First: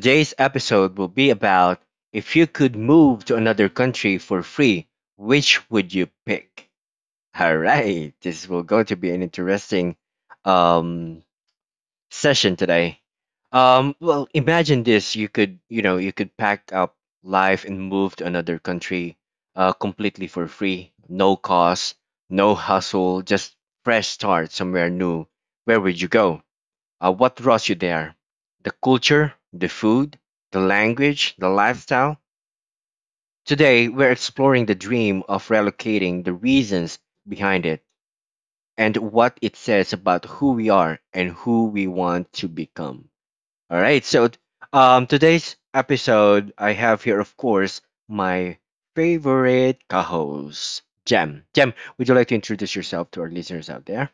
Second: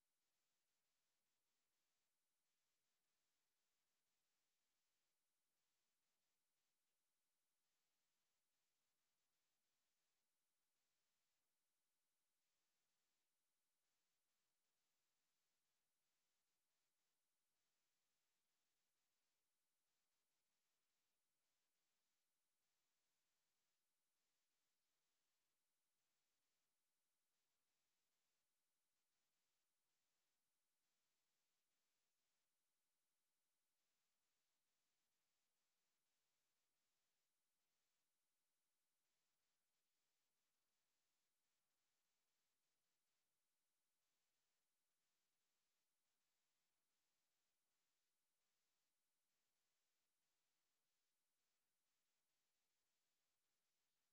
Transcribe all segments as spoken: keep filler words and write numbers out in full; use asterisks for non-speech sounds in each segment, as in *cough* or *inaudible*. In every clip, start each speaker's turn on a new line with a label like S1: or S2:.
S1: Today's episode will be about if you could move to another country for free, which would you pick? All right, this will go to be an interesting um, session today. Um, well, imagine this: you could, you know, you could pack up life and move to another country uh, completely for free, no cost, no hustle, just fresh start somewhere new. Where would you go? Uh, what draws you there? The culture, the food, the language, the lifestyle? Today, we're exploring the dream of relocating the reasons behind it and what it says about who we are and who we want to become. All right, so um, today's episode, I have here, of course, my favorite co host, Jem. Jem, would you like to introduce yourself to our listeners out there?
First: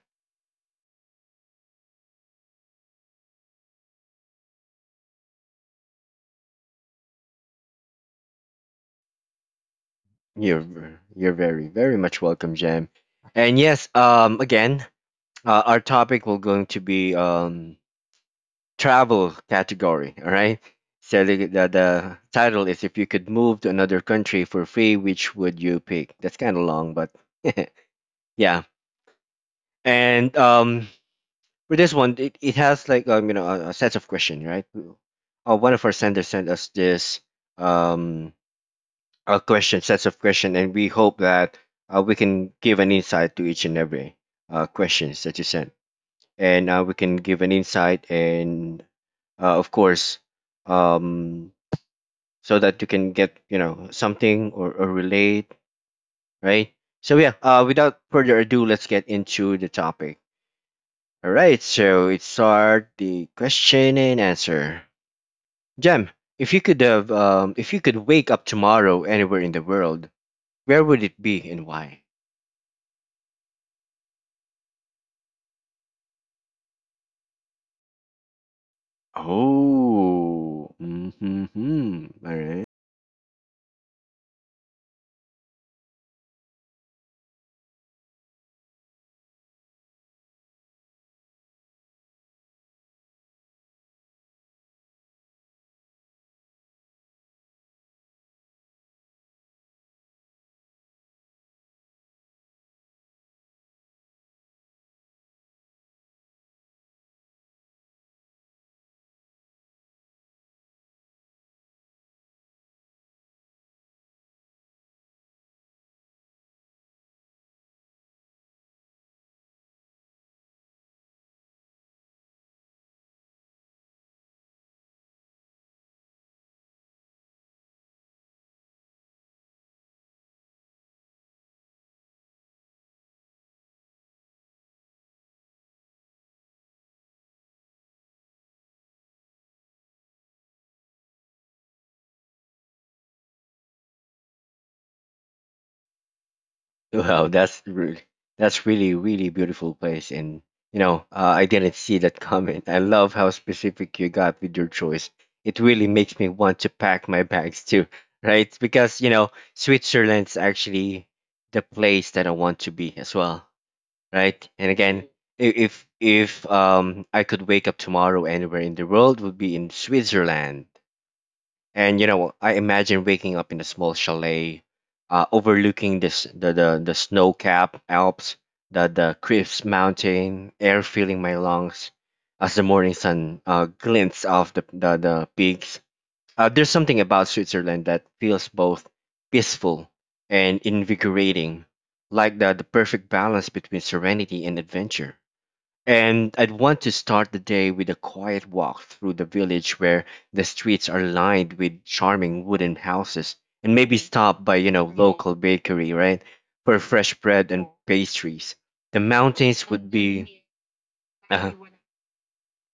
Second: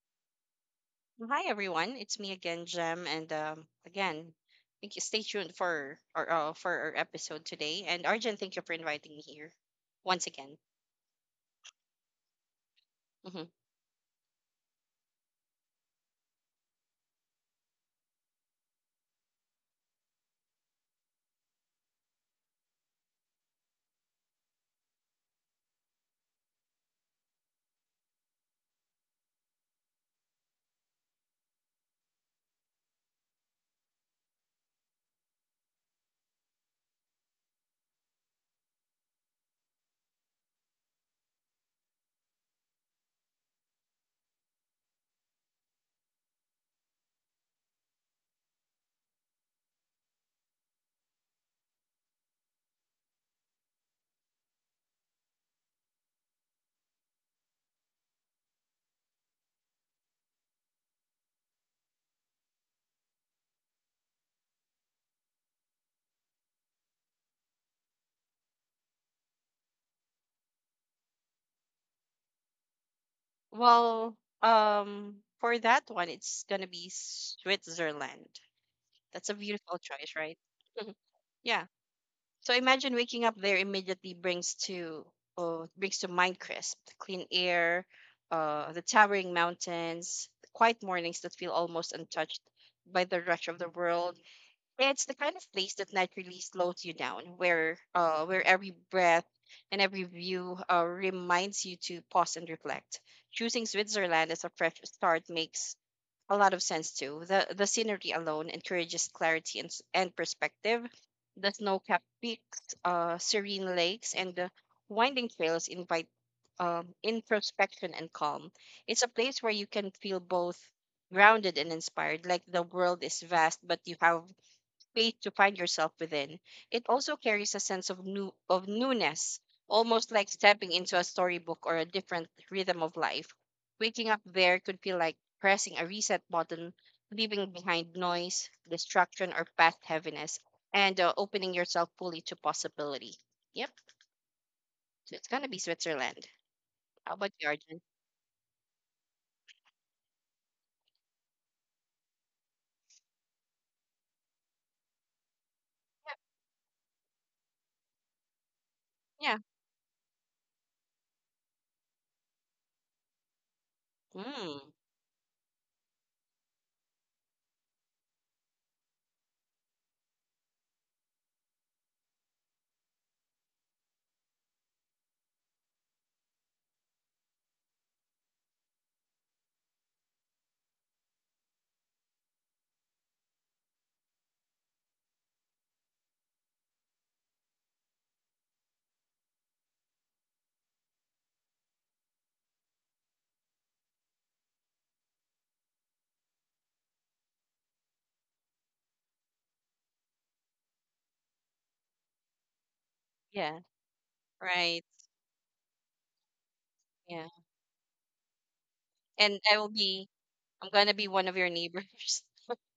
S2: Hi everyone, it's me again, Jem, and um, again, thank you. Stay tuned for our uh, for our episode today. And Arjun, thank you for inviting me here once again.
S1: You're ver- you're very very much welcome, Jam.
S2: hmm
S1: And yes, um, again, uh, our topic will going to be um travel category. All right. So the, the the title is if you could move to another country for free, which would you pick? That's kind of long, but *laughs* yeah. And um, for this one, it, it has like um you know a, a set of question, right? Uh, one of our senders sent us this um uh, question, sets of question, and we hope that uh, we can give an insight to each and every uh, questions that you sent, and uh, we can give an insight, and uh, of course, um, so that you can get you know something or, or relate, right? So yeah, uh, without further ado, let's get into the topic. All right, so it's start the question and answer. Jem, if you could have, um, if you could wake up tomorrow anywhere in the world, where would it be and why?
S2: Well, um, for that one, it's gonna be Switzerland. That's a beautiful choice, right?
S1: Oh,
S2: Mhm. Yeah.
S1: mm-hmm. All
S2: So
S1: right.
S2: imagine waking up there immediately brings to uh, brings to mind crisp, clean air, uh, the towering mountains, quiet mornings that feel almost untouched by the rush of the world. It's the kind of place that naturally slows you down, where uh, where every breath and every view uh, reminds you to pause and reflect. Choosing Switzerland as a fresh start makes a lot of sense too. The the scenery alone encourages clarity and, s- and perspective. The snow-capped peaks, uh, serene lakes, and the winding trails invite um, introspection and calm. It's a place where you can feel both grounded and inspired, like the world is vast but you have space to find yourself within. It also carries a sense of new of newness, almost like stepping into a storybook or a different rhythm of life. Waking up there could feel like pressing a reset button, leaving behind noise, distraction, or past heaviness, and uh, opening yourself fully to possibility. Yep, so it's gonna be Switzerland. How
S1: Wow,
S2: about you,
S1: that's
S2: Arjun?
S1: really, that's really, really beautiful place. And you know, uh, I didn't see that comment. I love how specific you got with your choice. It really makes me want to pack my bags too, right? Because you
S2: Yeah,
S1: know,
S2: yeah.
S1: Switzerland's actually the place that I want to be as well, right?
S2: Mm,
S1: And again, i- if if um I could wake up tomorrow anywhere in the world, would be in Switzerland. And you know, I imagine waking up in a small chalet, uh, overlooking this the the, the snow capped Alps, the the crisp mountain air filling my lungs as the morning sun uh, glints off the the, the peaks. Uh, there's something about Switzerland that feels both peaceful and invigorating, like the, the perfect balance between serenity and adventure. And I'd want to start the day with a quiet walk through the village where the streets are lined with charming wooden houses
S2: yeah.
S1: and maybe stop by, you
S2: Right.
S1: know, local bakery, right? For fresh
S2: Yeah.
S1: bread and pastries. The
S2: And I will
S1: mountains would
S2: be.
S1: be.
S2: I'm gonna be one of your
S1: Uh-huh.
S2: neighbors.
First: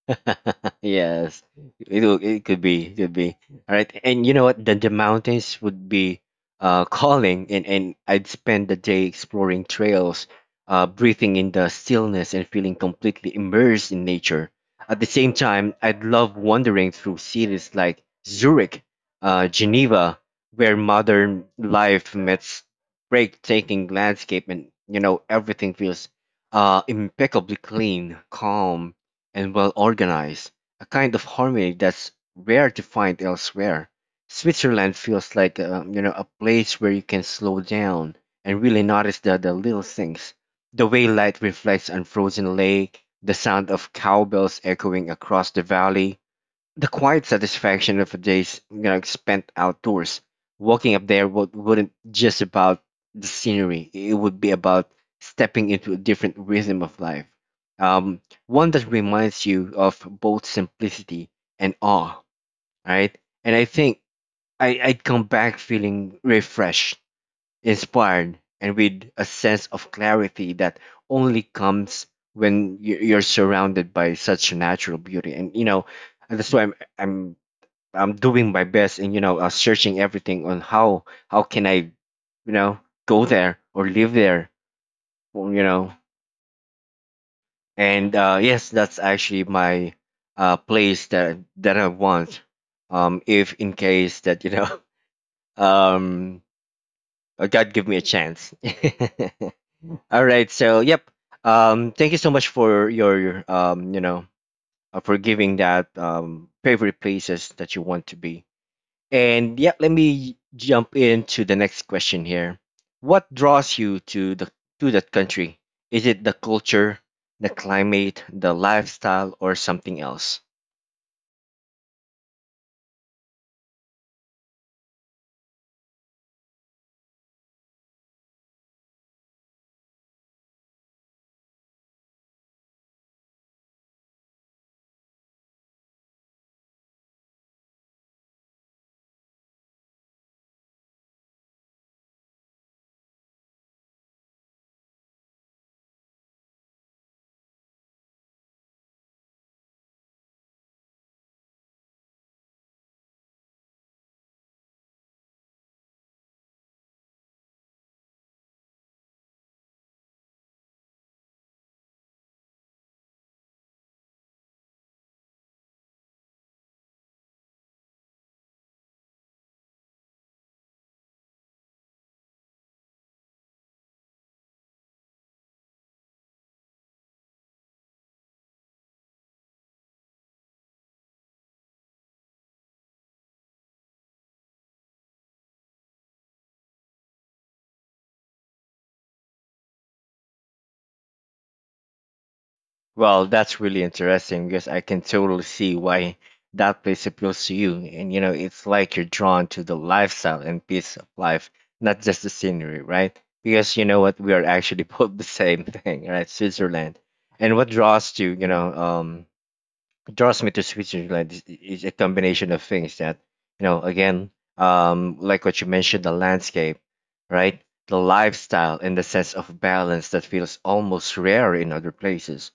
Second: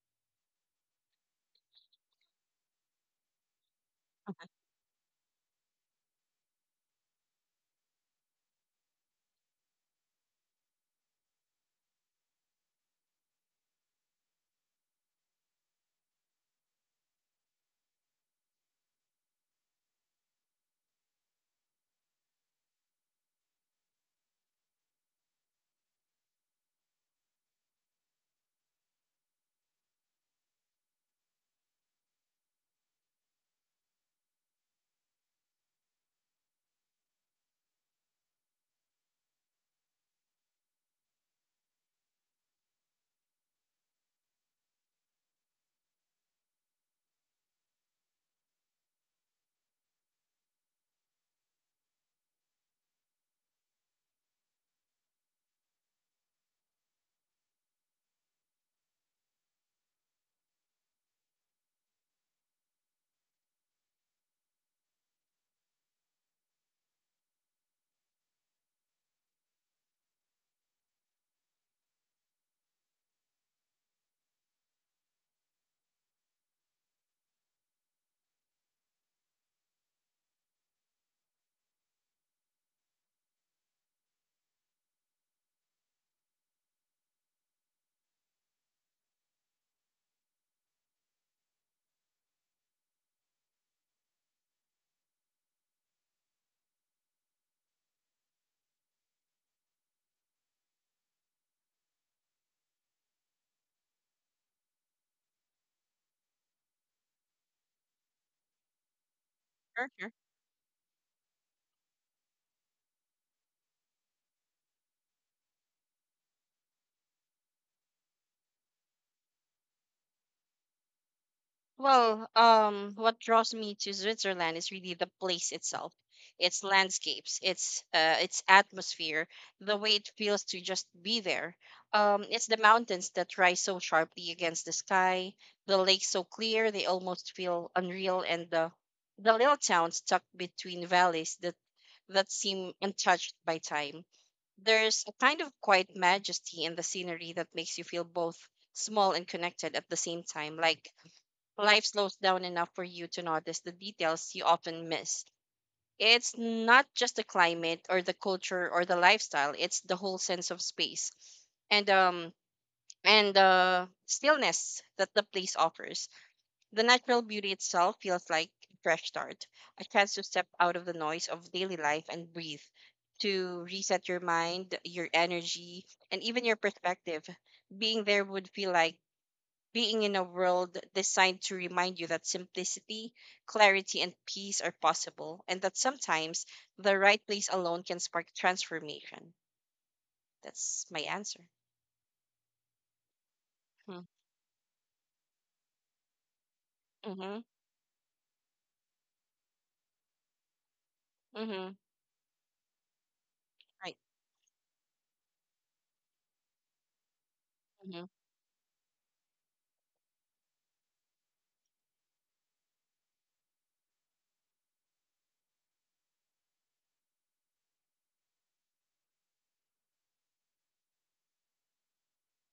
S1: *laughs* yes, it will, it could be, it could be. All right, and you know what? The the mountains would be uh calling, and and I'd spend the day exploring trails, uh breathing in the stillness and feeling completely immersed in nature. At the same time, I'd love wandering through cities like Zurich, uh Geneva, where modern life meets breathtaking landscape, and you know everything feels uh impeccably clean, calm, and well organized, a kind of harmony that's rare to find elsewhere. Switzerland feels like a, you know a place where you can slow down and really notice the, the little things, the way light reflects on frozen lake, the sound of cowbells echoing across the valley, the quiet satisfaction of a day's you know spent outdoors. Walking up there would, wouldn't just about the scenery. It would be about stepping into a different rhythm of life. Um, one that reminds you of both simplicity and awe, right? And I think I, I'd come back feeling refreshed, inspired, and with a sense of clarity that only comes when you- you're surrounded by such natural beauty. And you know, and that's why I'm I'm I'm doing my best and you know uh, searching everything on how how can I you know go there or live there or, you know and uh, yes that's actually my uh, place that that I want um if in case that you know *laughs* um uh, God give me a chance *laughs* all right so yep um thank you so much for your um you know uh, for giving that um favorite places that you want to be. And yeah, let
S2: *laughs*
S1: me jump into the next question here. What draws you to the to that country? Is it the culture, the climate, the lifestyle, or something else?
S2: Well, um, what draws me to Switzerland is really the place itself. Its landscapes, its uh, its atmosphere, the way it feels to just be there. Um, it's the mountains that rise so sharply against the sky, the lakes so clear they almost feel unreal, and the the little towns tucked between valleys that that seem untouched by time. There's a kind of quiet majesty in the scenery that makes you feel both small and connected at the same time, like life slows down enough for you to notice the details you often miss. It's not just the climate or the culture or the lifestyle, it's the whole sense of space and um and the stillness that the place offers. The natural beauty itself feels like a fresh start, a chance to step out of the noise of daily life and breathe, to reset your mind, your energy, and even your perspective. Being there would feel like being in a world designed to remind you that simplicity, clarity, and peace are possible, and that sometimes the right place alone can spark transformation. That's my answer.
S1: Well, that's really
S2: Hmm.
S1: interesting because I can totally see why that place
S2: Mm-hmm.
S1: appeals to you. And you know, it's like you're drawn to the lifestyle and pace of life,
S2: Mm-hmm.
S1: not just the scenery, right? Because you
S2: Right.
S1: know what, we are actually *laughs* both the same thing, right? Switzerland. And what
S2: Hmm.
S1: draws you, you know, um, draws me to Switzerland is, is a combination of things that you know again um like what you mentioned the landscape, right, the lifestyle and the sense of balance that feels almost rare in other places.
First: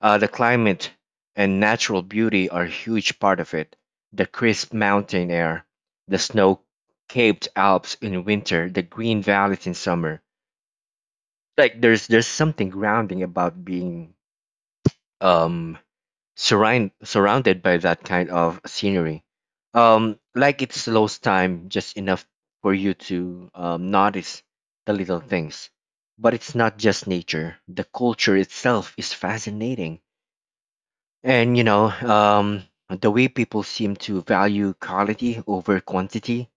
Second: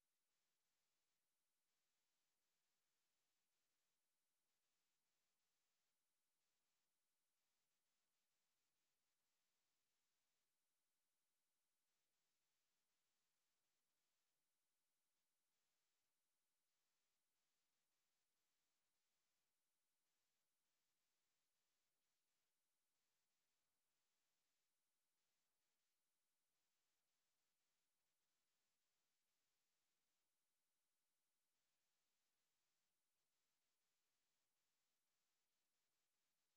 S1: uh the climate and natural beauty are a huge part of it: the crisp mountain air, the snow capped Alps in winter, the green valleys in summer, like there's there's something grounding about being um surround, surrounded by that kind of scenery. Um, like it slows time just enough for you to um, notice the little things. But it's not just nature, the culture itself is fascinating. And you know, um, the way people seem to value quality over quantity,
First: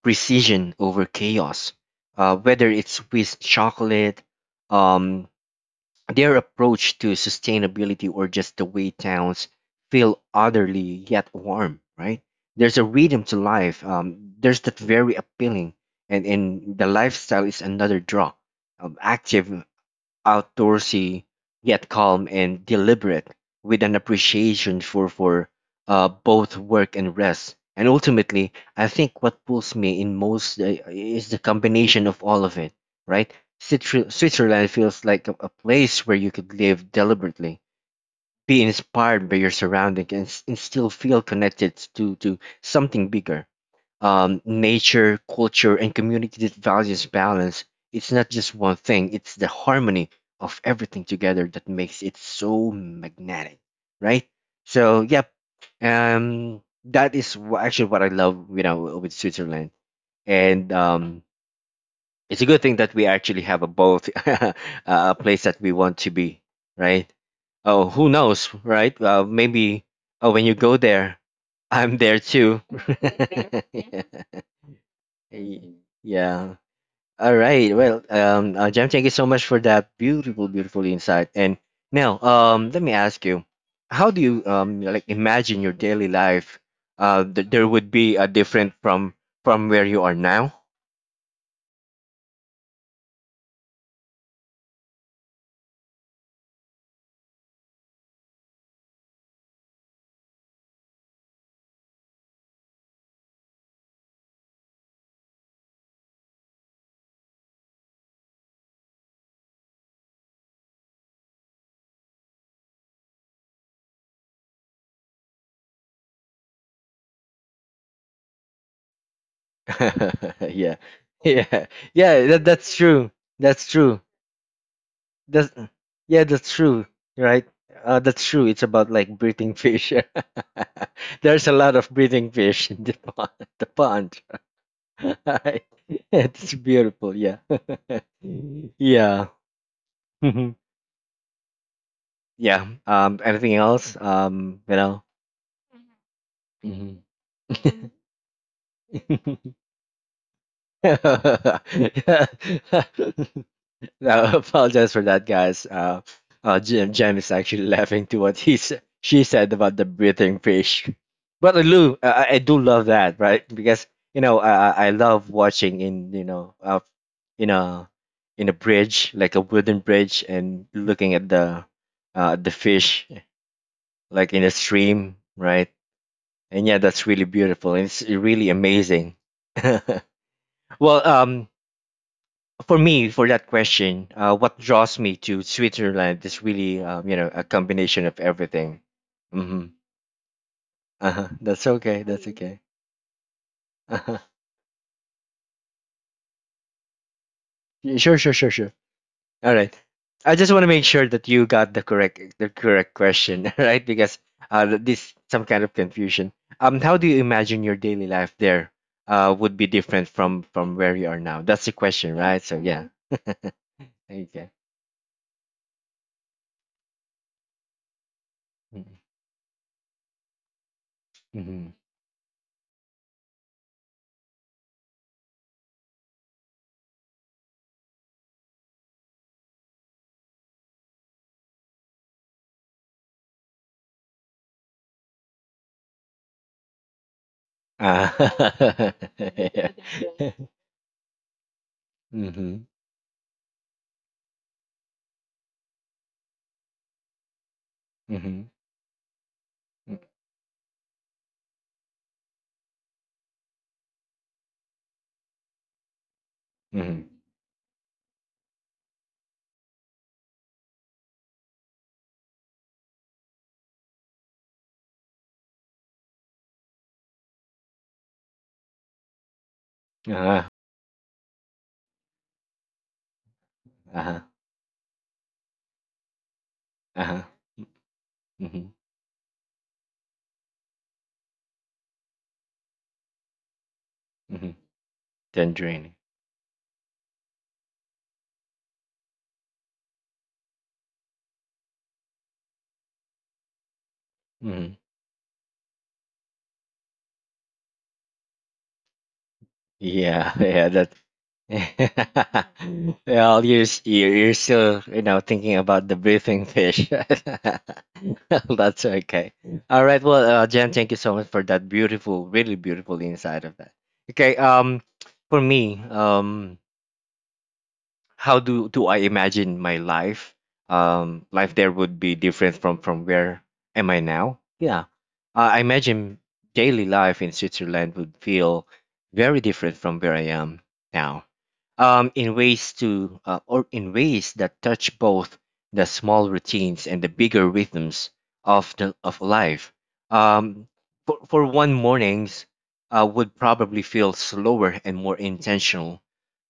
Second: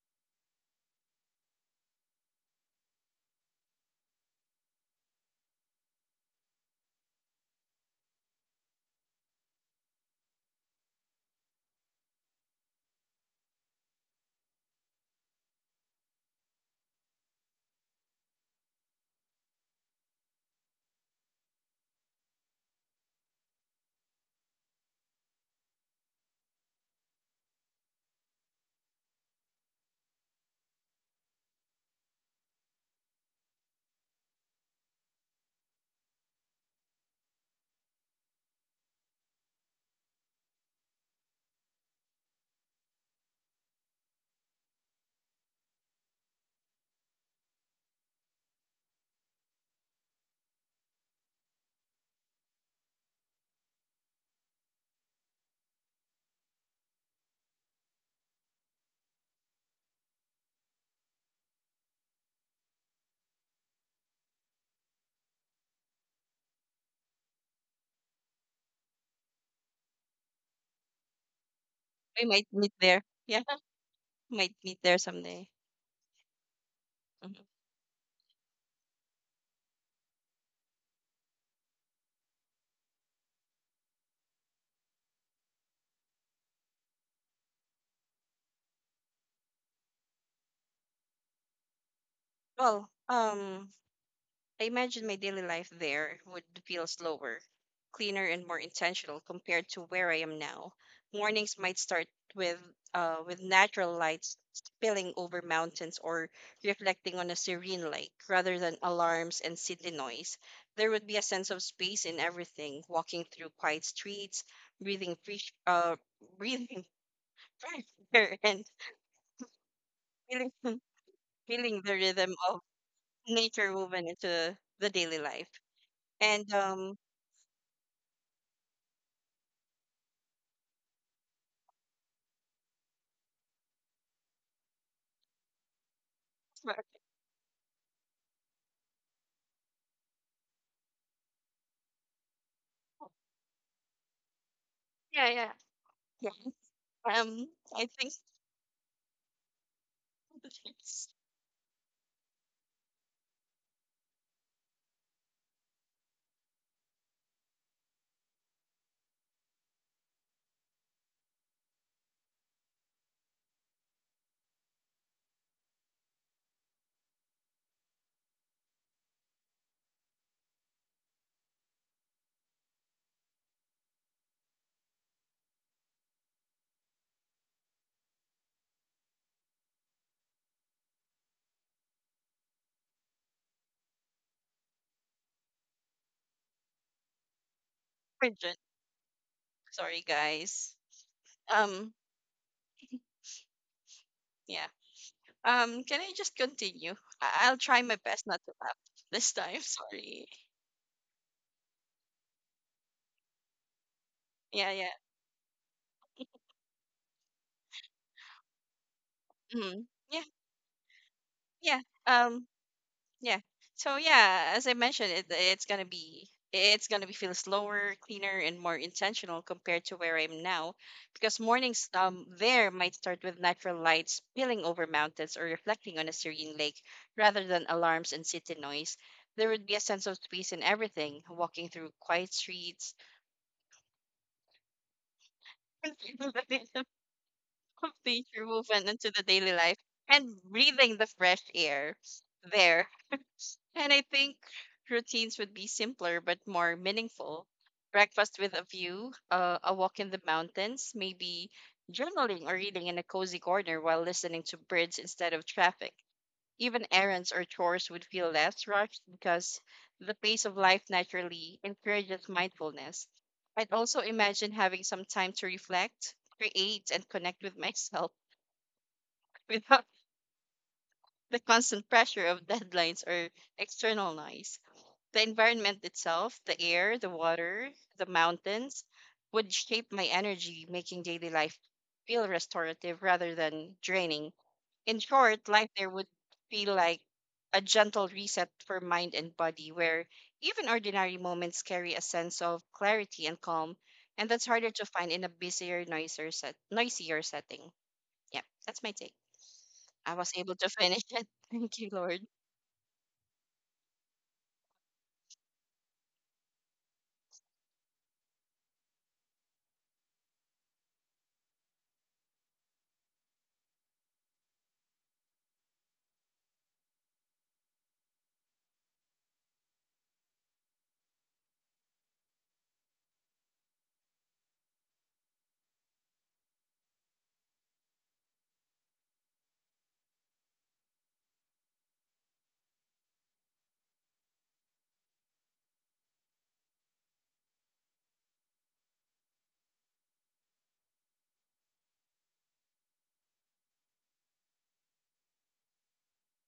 S1: precision over chaos, uh, whether it's Swiss chocolate, um, their approach to sustainability or just the way towns feel orderly yet warm, right? There's a rhythm to life. Um, there's that very appealing, and and the lifestyle is another draw. Um, active, outdoorsy yet calm and deliberate, with an appreciation for for uh, both work and rest. And ultimately, I think what pulls me in most uh, is the combination of all of it. Right, Switzerland Switzerland feels like a, a place where you could live deliberately, be inspired by your surroundings, and, s- and still feel connected to to something bigger, um, nature, culture, and community that values balance. It's not just one thing, it's the harmony of everything together that makes it so magnetic, right? So, yep, um, that is wh- actually what I love, you know, with Switzerland. And um, it's a good thing that we actually have a both *laughs* a place that we want to be, right? Oh, who knows, right? Uh, maybe oh, when you go there, I'm there
S2: We might
S1: too.
S2: meet there. Yeah, *laughs*
S1: *laughs* *laughs*
S2: might meet there someday.
S1: Y- Yeah. All
S2: Mhm.
S1: right. Well, um, uh, Jem, thank you so much for that beautiful, beautiful insight. And now, um, let me ask you, how do you um like imagine your daily life? Uh, that there would be a different from from where you are now.
S2: Well, um, I imagine my daily life there would feel slower, cleaner, and more intentional compared to where I am now. Mornings might start with uh, with natural lights spilling over mountains or reflecting on a serene lake rather than alarms and city noise. There would be a sense of space in everything, walking through quiet streets, breathing fresh, uh, breathing *laughs* fresh air, and
S1: *laughs*
S2: feeling,
S1: yeah,
S2: *laughs*
S1: yeah,
S2: feeling the
S1: yeah.
S2: rhythm
S1: That,
S2: of
S1: that's true. That's
S2: nature
S1: true.
S2: woven into the daily
S1: That's
S2: life.
S1: yeah. That's
S2: And
S1: true.
S2: um,
S1: Right. Uh, that's true. It's about like breathing fish. *laughs* There's a lot of breathing fish in the *laughs* pond. The pond. *laughs* it's beautiful. Yeah. *laughs* yeah. Mhm. Yeah. Um. Anything else? Um. You know.
S2: yeah, yeah, yeah.
S1: Mhm.
S2: Um, I think
S1: *laughs*
S2: *laughs*
S1: *laughs* *laughs*
S2: it's
S1: I apologize for that, guys. Uh, uh, Jim Jim is actually *laughs* laughing to what he sa- she said about the breathing fish. But I do, I, I do love that, right? Because you know, I, I I love watching in you know, uh, in a in a bridge, like a wooden bridge, and looking at the uh, the fish like in a stream, right? And yeah, that's really beautiful. It's really amazing. *laughs* well, um, for me for that question uh, what draws me to Switzerland is really um, you know a combination of
S2: urgent.
S1: everything. Hmm.
S2: Sorry, guys.
S1: Uh-huh. That's
S2: Um,
S1: okay. That's Mm. Okay. Uh-huh.
S2: yeah. Um, can I just continue? I- I'll try my
S1: Yeah, sure
S2: best
S1: sure
S2: not
S1: sure
S2: to
S1: sure.
S2: laugh this
S1: All
S2: time. *laughs*
S1: right,
S2: Sorry.
S1: I just want to make sure that you got the correct the correct question. *laughs* all right because uh,
S2: Yeah,
S1: th-
S2: yeah.
S1: this some kind of confusion. um how do you imagine your daily life there uh, would be
S2: Mm.
S1: different
S2: Yeah,
S1: from from where you are now? That's the
S2: yeah.
S1: question, right?
S2: Um,
S1: So yeah.
S2: yeah.
S1: Mhm.
S2: So
S1: Okay.
S2: yeah, as I mentioned, it, it's gonna be it's gonna be feel slower, cleaner, and more
S1: Mm-hmm.
S2: intentional compared to where I am now, because
S1: Mm-hmm.
S2: mornings um there might start with natural lights spilling over mountains or reflecting on a serene lake, rather than alarms and city noise. There would be a sense of space in everything, walking through quiet streets, *laughs* feeling the rhythm of nature movement
S1: uh,
S2: into
S1: *laughs*
S2: the daily life,
S1: That's
S2: and
S1: *laughs*
S2: breathing the fresh air
S1: hmm.
S2: there. And I think routines would be simpler but more meaningful. Breakfast
S1: Mhm.
S2: with a view, uh, a
S1: M.
S2: walk in the mountains, maybe journaling or reading in a cozy corner while listening to birds instead of traffic. Even
S1: Mhm.
S2: errands or chores would feel less rushed because the pace of life naturally encourages mindfulness. I'd also imagine having some time to reflect, create, and connect with myself *laughs* without
S1: Uh-huh.
S2: the constant pressure of deadlines or external
S1: Uh-huh.
S2: noise. The environment itself, the air, the
S1: Uh-huh.
S2: water, the
S1: Mhm.
S2: mountains, would shape my energy, making daily life feel restorative rather than draining.
S1: Mhm.
S2: In short,
S1: Then
S2: life there
S1: draining.
S2: would feel like a gentle reset for mind and body, where even ordinary moments carry a sense of clarity and calm, and that's harder
S1: Mhm.
S2: to find in a busier, noisier, set, noisier setting. Yeah, that's my take. I
S1: Yeah.
S2: was
S1: *laughs*
S2: able
S1: Yeah.
S2: to
S1: That.
S2: finish it. *laughs* Thank you, Lord.
S1: *laughs* well, you're s- you're you're still you know thinking about the breathing fish. *laughs* That's okay. All right. Well, uh, Jen, thank you so much for that beautiful, really beautiful insight of that. Okay. Um, for me, um, how do do I imagine my life? Um, life there would be different from from where am I now? Yeah, uh, I imagine daily life in Switzerland would feel very different from where I am now. Um, in ways to uh, or in ways that touch both the small routines and the bigger rhythms of the of life. Um, for for one, mornings uh, would probably feel slower and more intentional.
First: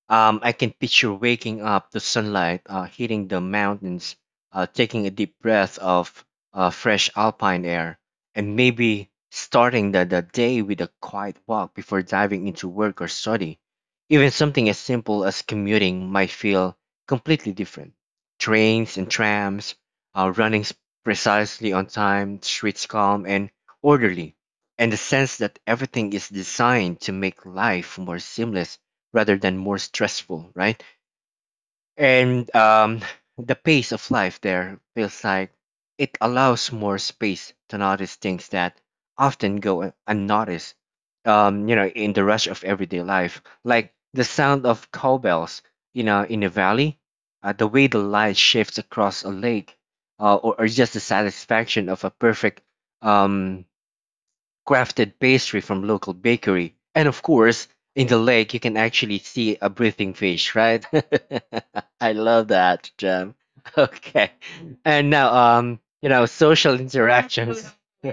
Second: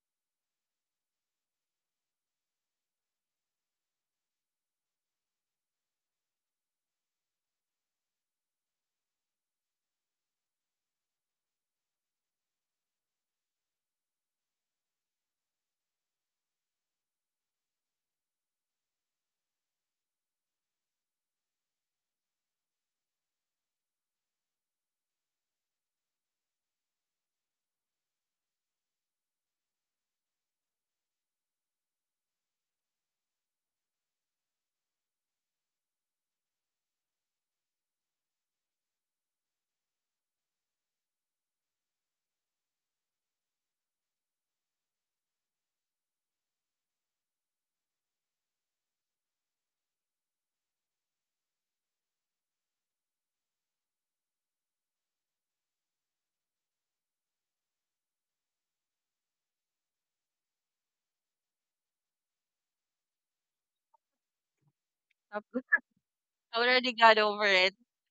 S1: um, I can picture waking up to sunlight uh, hitting the mountains, uh, taking a deep breath of uh, fresh alpine air, and maybe starting the, the day with a quiet walk before diving into work or study. Even something as simple as commuting might feel completely different. Trains and trams uh, running s- precisely on time, streets calm and orderly, and the sense that everything is designed to make life more seamless rather than more stressful, right? And um, the pace of life there feels like it allows more space to notice things that often go un- unnoticed, um, you know, in the rush of everyday life, like the sound of cowbells, you know, in a valley, uh, the way the light shifts across a lake, uh, or, or just the satisfaction of a perfect um, crafted pastry from local bakery. And of course, in the lake, you can actually see a breathing fish, right? *laughs* I love that, Jam. *laughs* Okay. And now,
S2: I
S1: um, you know, social
S2: already got over
S1: interactions.
S2: it.
S1: *laughs*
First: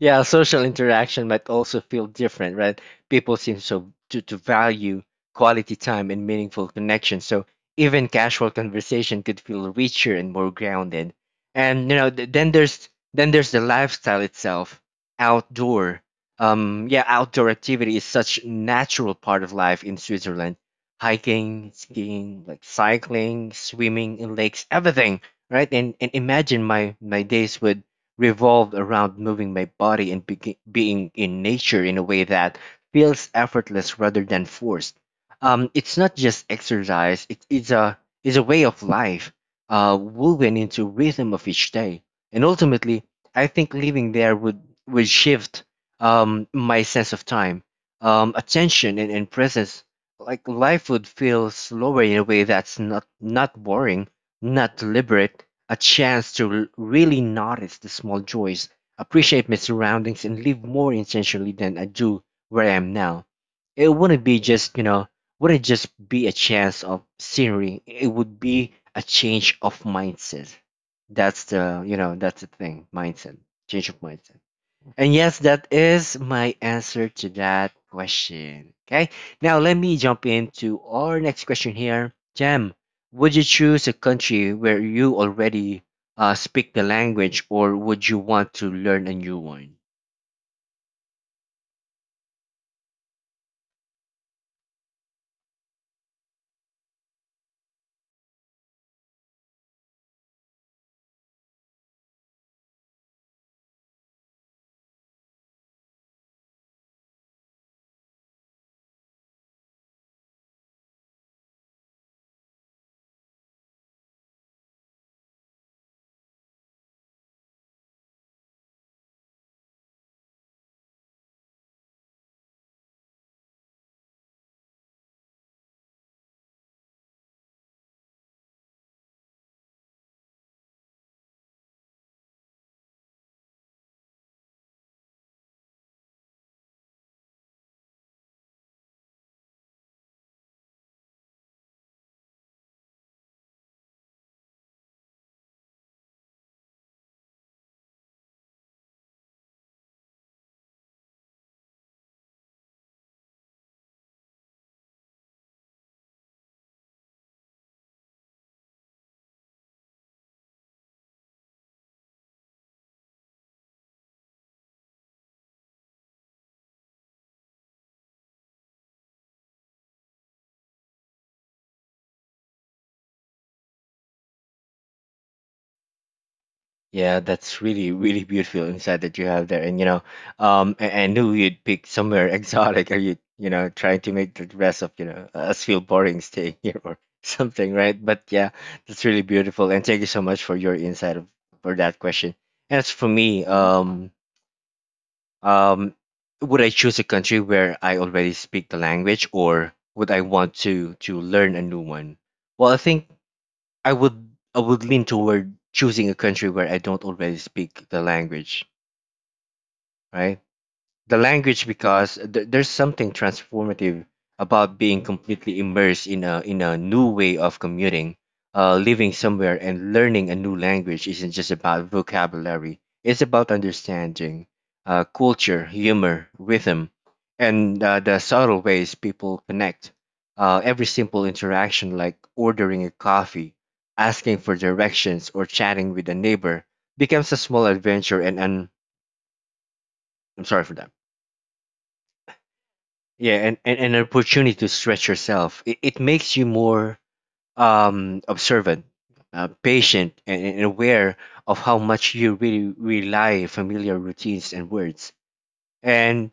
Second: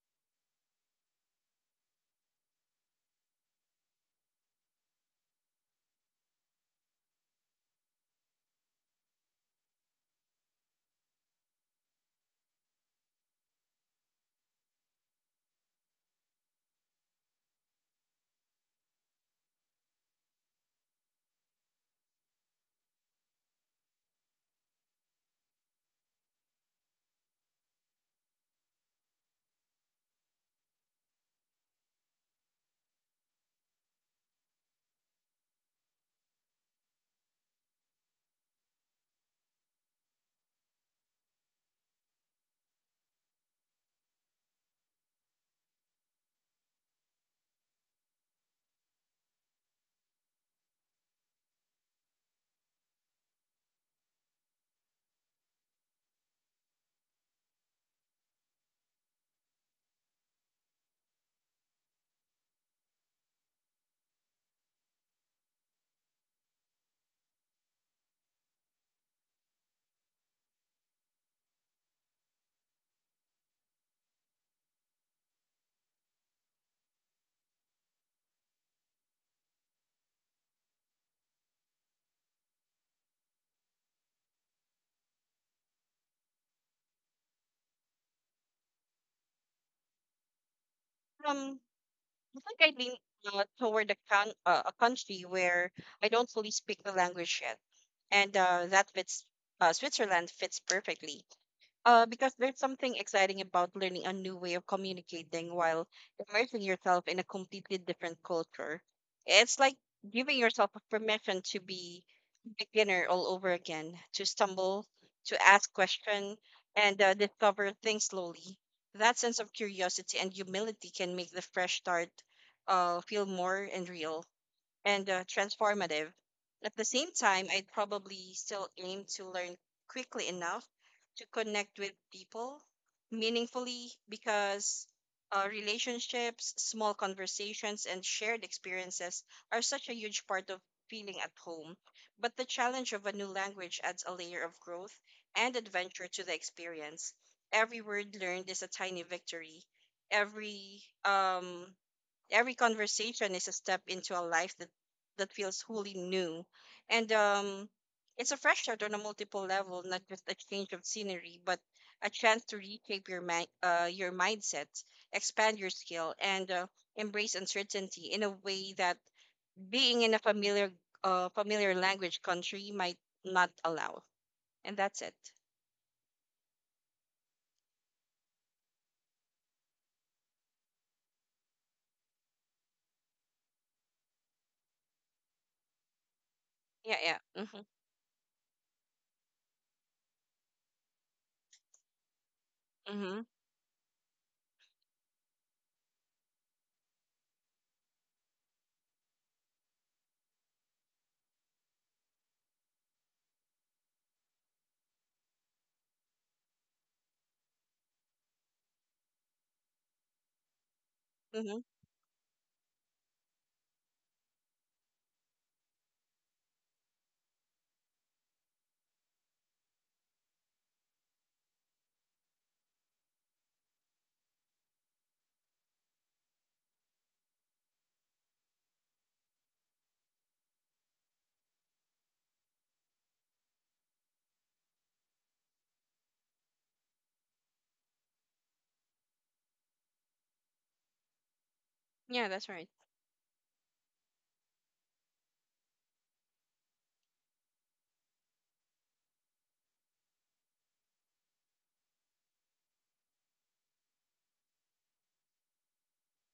S1: Yeah, social interaction might also feel different, right? People seem so to, to value quality time and meaningful connections. So even casual conversation could feel richer and more grounded. And you know, th- then there's then there's the lifestyle itself, outdoor. Um, yeah, outdoor activity is such natural part of life in Switzerland. Hiking, skiing, like cycling, swimming in lakes, everything, right? And and imagine my my days with revolved around moving my body and be- being in nature in a way that feels effortless rather than forced. Um, it's not just exercise; it, it's a it's a way of life, uh, woven into rhythm of each day. And ultimately, I think living there would would shift um, my sense of time, um, attention, and, and presence. Like life would feel slower in a way that's not not boring, not deliberate, a chance to r- really notice the small joys, appreciate my surroundings, and live more intentionally than I do where I am now. It wouldn't be just, you know, wouldn't just be a chance of scenery. It would be a change of mindset. That's the, you know, that's the thing, mindset, change of mindset. And yes, that is my answer to that question. Okay. Now let me jump into our next question here. Jam, would you choose a country where you already uh, speak the language, or would you want to learn a new one?
S2: Um, I think I lean uh, toward a, con- uh, a country where I don't fully speak the language yet, and uh, that fits, uh, Switzerland fits perfectly. Uh, because there's something exciting about learning a new way of communicating while immersing yourself in a completely different culture. It's like giving yourself a permission to be beginner all over again, to stumble, to ask question, and uh, discover things slowly. That sense of curiosity and humility can make the fresh start uh, feel more and real and uh, transformative. At the same time, I'd probably still aim to learn quickly enough to connect with people meaningfully, because uh, relationships, small conversations, and shared experiences are such a huge part of feeling at home. But the challenge of a new language adds a layer of growth and adventure to the experience. Every word learned is a tiny victory. Every um, Every conversation is a step into a life that that feels wholly new, and um, it's a fresh start on a multiple level, not just a change of scenery, but a chance to reshape your mind, uh, your mindset, expand your skill, and uh, embrace uncertainty in a way that being in a familiar uh, familiar language country might not allow. And that's it.
S1: Yeah, that's really, really beautiful insight that you have there. And you know, um, I, I knew you'd pick somewhere *laughs* exotic, or you, you know, trying to make the rest of you know us feel boring staying here
S2: Yeah,
S1: or
S2: yeah.
S1: *laughs*
S2: Mhm.
S1: something, right? But yeah, that's really beautiful. And thank you so much for your insight of, for that question. As for
S2: Mhm.
S1: me, um, um, would I choose a country where I already speak the language, or would I want to to learn a new one? Well, I think I would I would lean toward choosing a country where I don't already speak the language, right? the
S2: Mhm.
S1: language because th- there's something transformative about being completely immersed in a in a new way of commuting. Uh, living somewhere and learning a new language isn't just about vocabulary, it's about understanding uh, culture, humor, rhythm, and uh, the subtle ways people connect. Uh, every simple interaction like ordering a coffee, asking for directions, or chatting with a neighbor becomes a small adventure and an— I'm sorry for that.
S2: Yeah, that's right.
S1: Yeah, and, and, and an opportunity to stretch yourself. It, it makes you more um observant, uh, patient, and, and aware of how much you really rely familiar routines and words. And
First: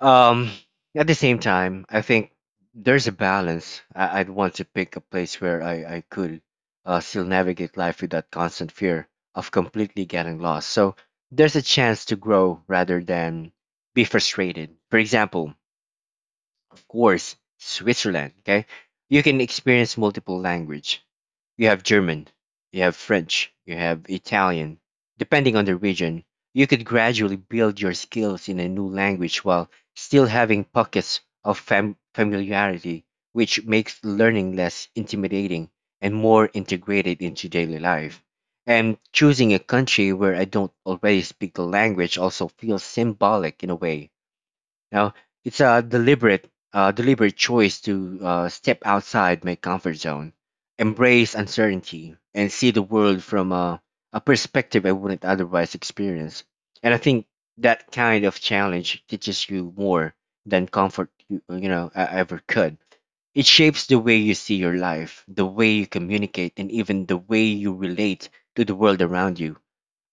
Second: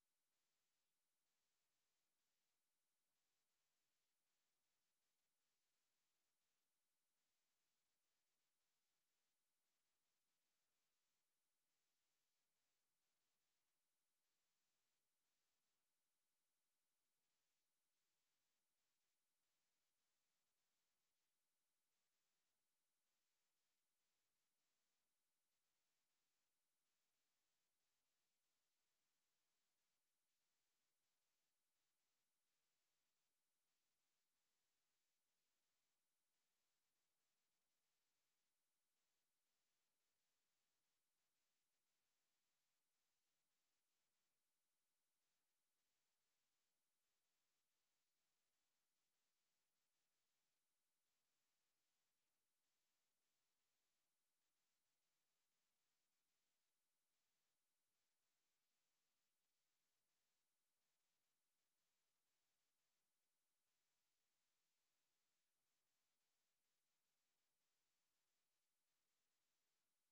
S1: um at the same time I think there's a balance. I, i'd want to pick a place where i, I could uh, still navigate life without constant fear of completely getting lost, so there's a chance to grow rather than be frustrated. For example, course, Switzerland. Okay, you can experience multiple language. You have German, you have French, you have Italian. Depending on the region, you could gradually build your skills in a new language while still having pockets of fam- familiarity, which makes learning less intimidating and more integrated into daily life. And choosing a country where I don't already speak the language also feels symbolic in a way now. It's a deliberate, uh, deliberate choice to uh, step outside my comfort zone, embrace uncertainty, and see the world from a, a perspective I wouldn't otherwise experience. And I think that kind of challenge teaches you more than comfort you, you know uh, ever could. It shapes the way you see your life, the way you communicate, and even the way you relate to the world around you.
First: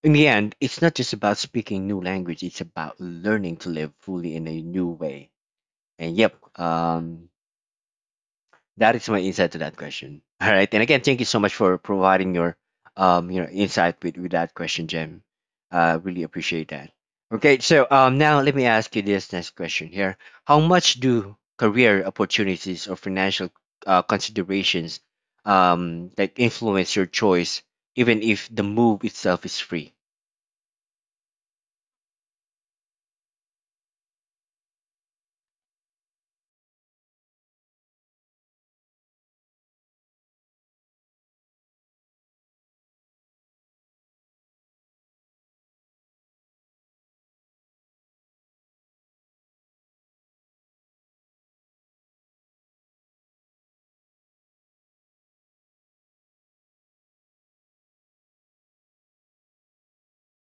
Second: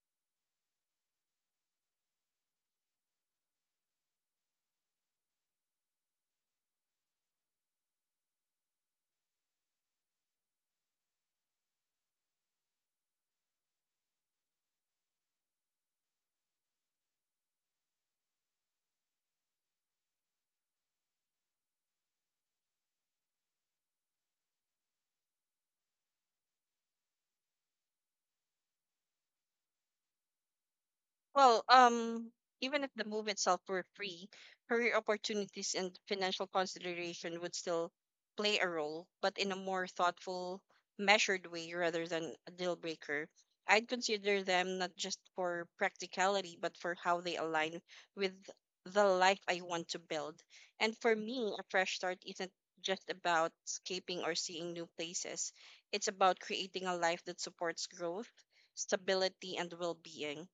S1: In the end, it's not just about speaking new language, it's about learning to live fully in a new way. And yep, um, that is my insight to that question. *laughs* All right. And again, thank you so much for providing your um, you know, insight with, with that question, Jem. Uh, really appreciate that. Okay, so um, now let me ask you this next question here. How much do career opportunities or financial uh, considerations um, like influence your choice, even if the move itself is free?
S2: Well, um, even if the move itself were free, career opportunities and financial consideration would still play a role, but in a more thoughtful, measured way rather than a deal breaker. I'd consider them not just for practicality, but for how they align with the life I want to build. And for me, a fresh start isn't just about escaping or seeing new places, it's about creating a life that supports growth, stability, and well being.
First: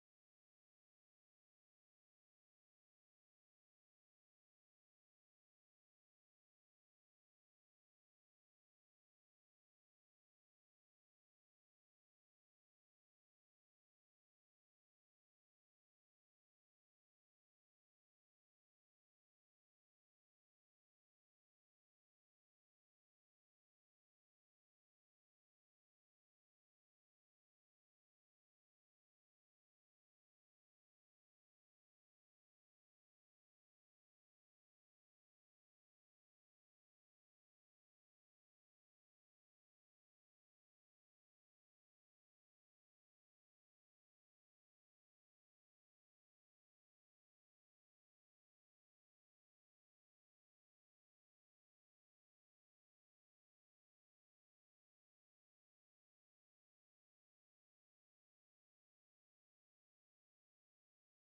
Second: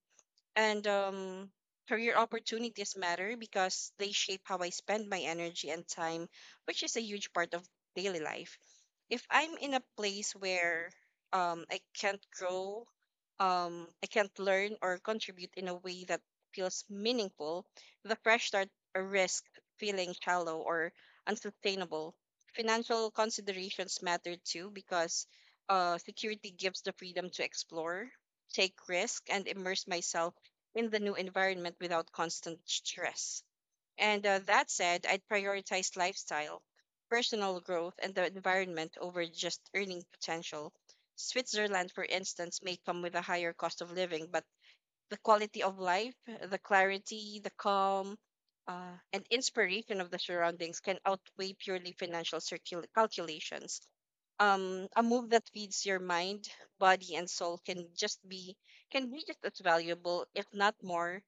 S2: And um, career opportunities matter because they shape how I spend my energy and time, which is a huge part of daily life. If I'm in a place where um, I can't grow, um, I can't learn or contribute in a way that feels meaningful, the fresh start risk feeling shallow or unsustainable. Financial considerations matter too, because uh, security gives the freedom to explore, take risk, and immerse myself in the new environment without constant stress. And uh, that said, I'd prioritize lifestyle, personal growth, and the environment over just earning potential. Switzerland, for instance, may come with a higher cost of living, but the quality of life, the clarity, the calm, uh, and inspiration of the surroundings can outweigh purely financial circul- calculations. Um a move that feeds your mind, body and soul can just be can be just as valuable, if not more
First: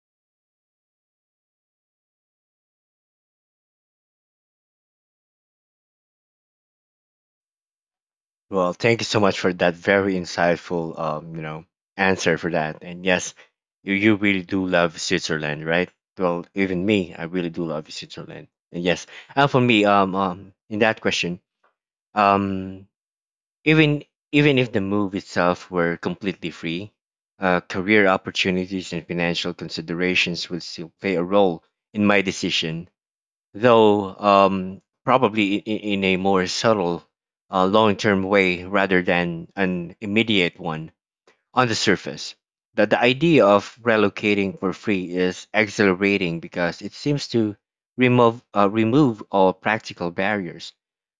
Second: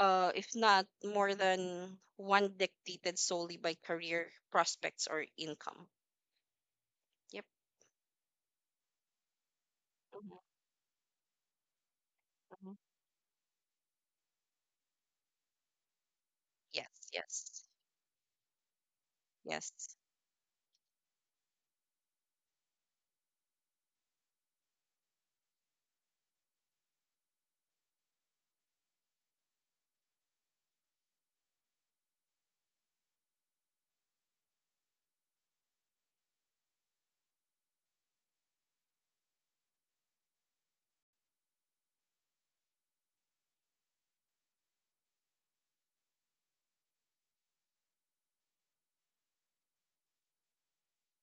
S2: uh if not more, than one dictated solely by career prospects or income. Yep.
S1: Well, thank you so much for that very
S2: Mhm,
S1: insightful, um, you know, answer for
S2: mhm.
S1: that. And yes, you, you really do love Switzerland, right? Well, even
S2: Yes,
S1: me, I really
S2: yes,
S1: do love Switzerland. And yes, and for me,
S2: yes.
S1: um, um, in that question, um, even even if the move itself were completely free, uh, career opportunities and financial considerations would still play a role in my decision, though um, probably in, in a more subtle, uh, long-term way rather than an immediate one on the surface. That the idea of relocating for free is exhilarating because it seems to remove uh, remove all practical barriers.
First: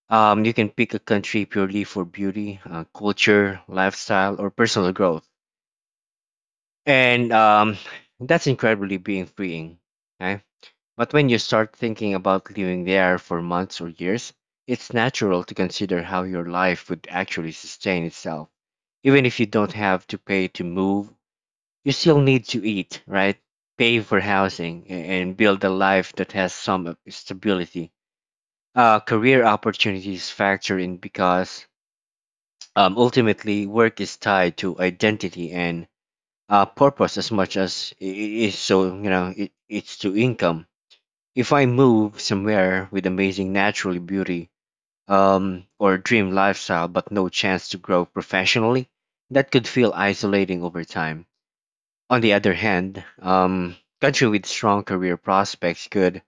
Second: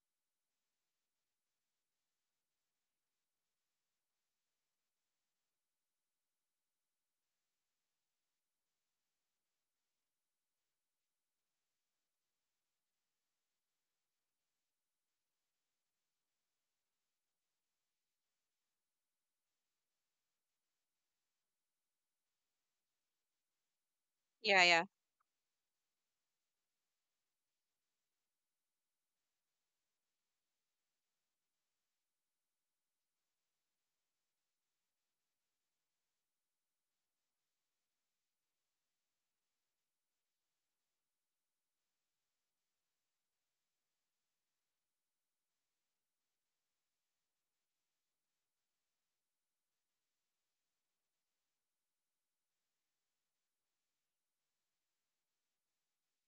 S1: Um, you can pick a country purely for beauty, uh, culture, lifestyle, or personal growth, and um, that's incredibly being freeing, right? But when you start thinking about living there for months or years, it's natural to consider how your life would actually sustain itself. Even if you don't have to pay to move, you still need to eat, right? Pay for
S2: Yeah, yeah.
S1: housing a- and build a life that has some of stability. Uh, career opportunities factor in because um, ultimately work is tied to identity and uh, purpose as much as it is, so you know it, it's to income. If I move somewhere with amazing natural beauty um, or dream lifestyle but no chance to grow professionally, that could feel isolating over time. On the other hand, um, country with strong career prospects could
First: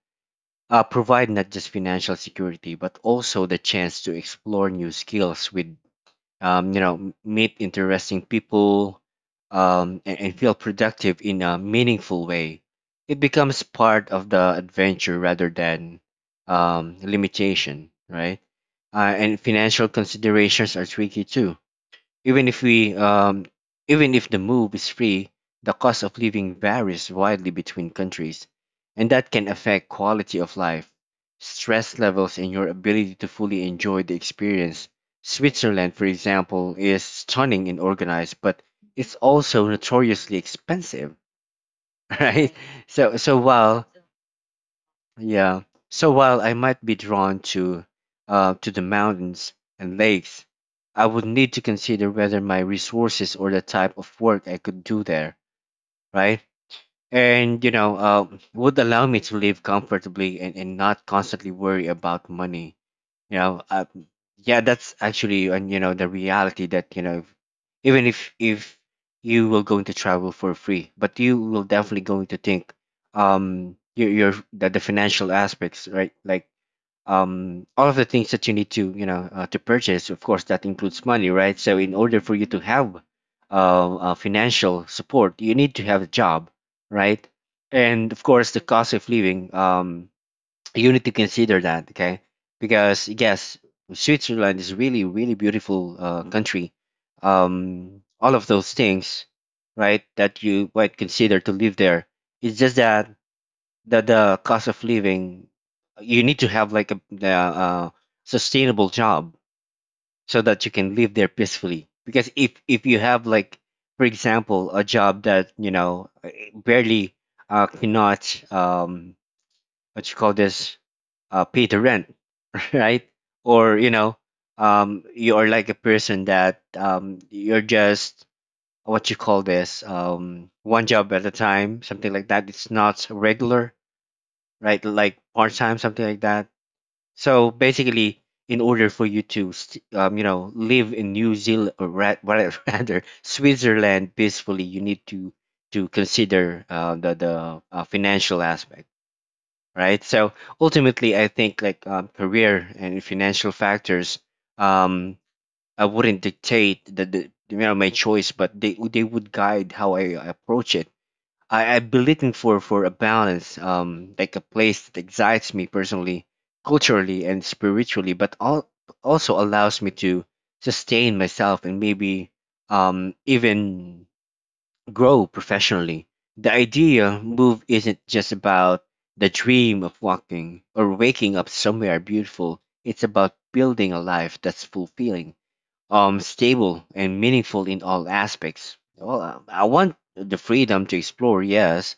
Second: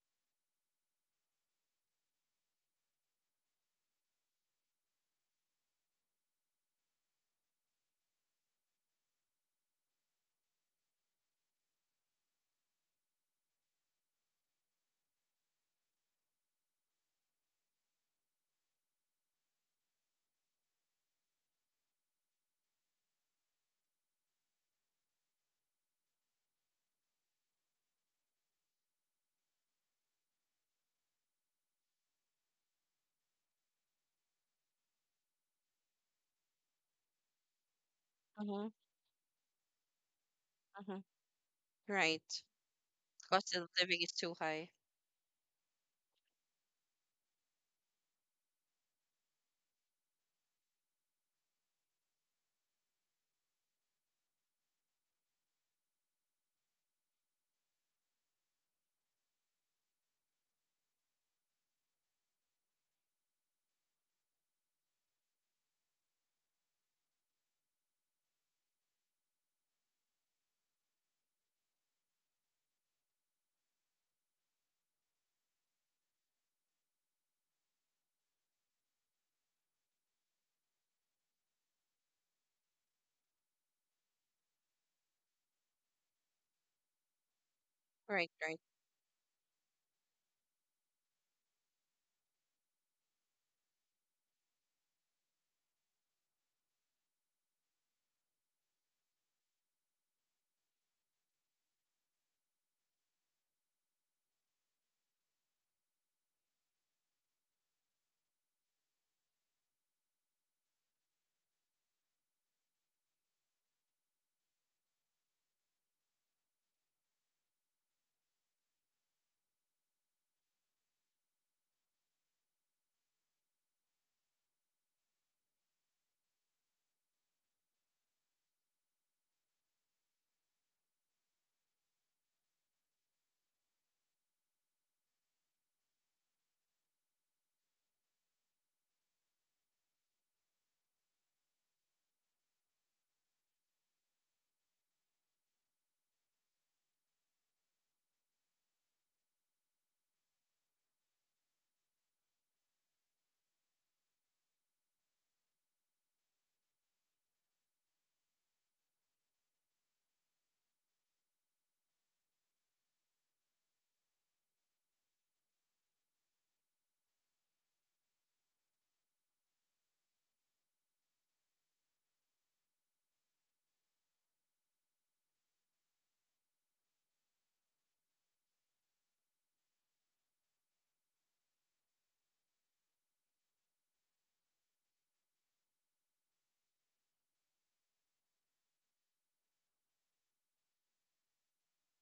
S1: uh, provide not just financial security but also the chance to explore new skills with um, you know, m- meet interesting people, um, and, and feel productive in a meaningful way. It becomes part of the adventure rather than um, limitation, right? Uh, and financial considerations are tricky too. Even if we, um, even if the move is free, the cost of living varies widely between countries, and that can affect quality of life, stress levels, and your ability to fully enjoy the experience. Switzerland, for example, is stunning and organized, but
S2: Hmm.
S1: it's also notoriously
S2: Hmm.
S1: expensive, *laughs*
S2: Right.
S1: right? So, so
S2: Cost of
S1: while
S2: living is too high.
S1: yeah. So while I might be drawn to uh, to the mountains and lakes, I would need to consider whether my resources or the type of work I could do there, right? And you know, uh, would allow me to live comfortably and, and not constantly worry about money, you know. Uh, yeah, that's actually, and you know the reality that you know even if if you will going to travel for free, but you will definitely going to think um your your the, the financial aspects, right? Like um all of the things that you need to, you know, uh, to purchase, of course that includes money, right? So in order for you to have uh, uh financial support you need to have a job, right? And of
S2: Right,
S1: course
S2: right.
S1: the cost of living, um you need to consider that, okay? Because yes, Switzerland is really, really beautiful uh, country. Um, all of those things, right, that you might consider to live there. It's just that that the cost of living, you need to have like a the, uh, sustainable job so that you can live there peacefully. Because if if you have like, for example, a job that you know eh, barely uh, cannot um, what you call this uh, pay the rent, *laughs* right? Or you know, um, you're like a person that um, you're just what you call this um, one job at a time, something like that. It's not regular, right? Like part time, something like that. So basically, in order for you to st- um, you know live in New Zealand or ra- *laughs* rather Switzerland peacefully, you need to to consider uh, the the uh, financial aspect, right? So ultimately, I think like um, career and financial factors, um, I wouldn't dictate the, the you know my choice, but they they would guide how I approach it. I, I'd be looking for for a balance, um, like a place that excites me personally, culturally, and spiritually, but all, also allows me to sustain myself and maybe um even grow professionally. The idea move isn't just about the dream of walking or waking up somewhere beautiful. It's about building a life that's fulfilling, um, stable, and meaningful in all aspects. Well, uh, I want the freedom to explore, yes,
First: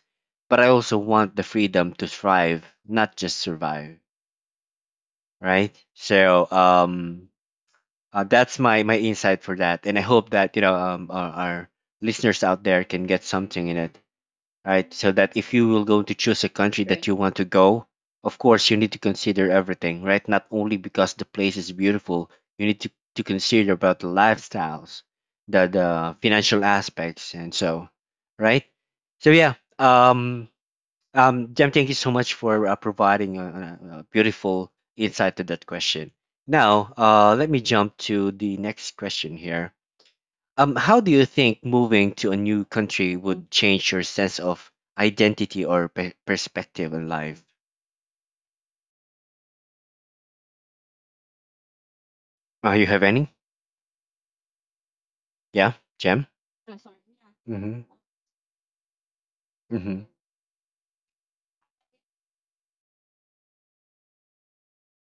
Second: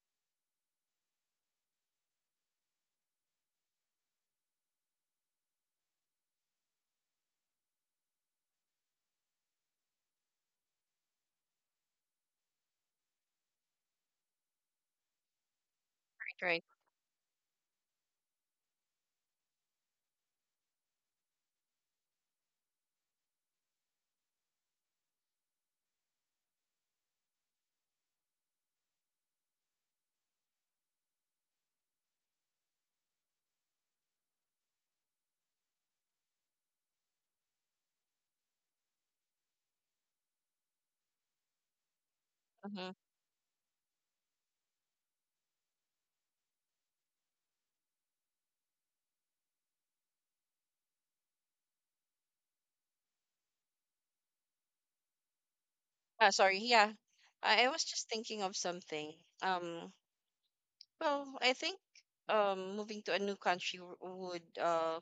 S1: but I also want the freedom to thrive, not just survive. Right? So, um, uh, that's my my insight for that, and I hope that you know um, our, our listeners out there can get something in it, right? So that if you will going to choose a
S2: Right, right.
S1: country that you want to go, of course you need to consider everything, right? Not only because the place is beautiful, you need to, to consider about the lifestyles, the the financial aspects, and so, right? So yeah, um, um, Jem, thank you so much for uh, providing a, a a beautiful insight to that question. Now, uh, let me jump to the next question here. Um, how do you think moving to a new
S2: Hmm.
S1: country would change your sense of identity or pe- perspective in life? Uh, you have any? Yeah, Jem?
S2: Ah, sorry, yeah, I, I was
S1: Mm-hmm.
S2: just thinking of something. um
S1: Mm-hmm.
S2: Well, I think um, moving to a new country w- would uh,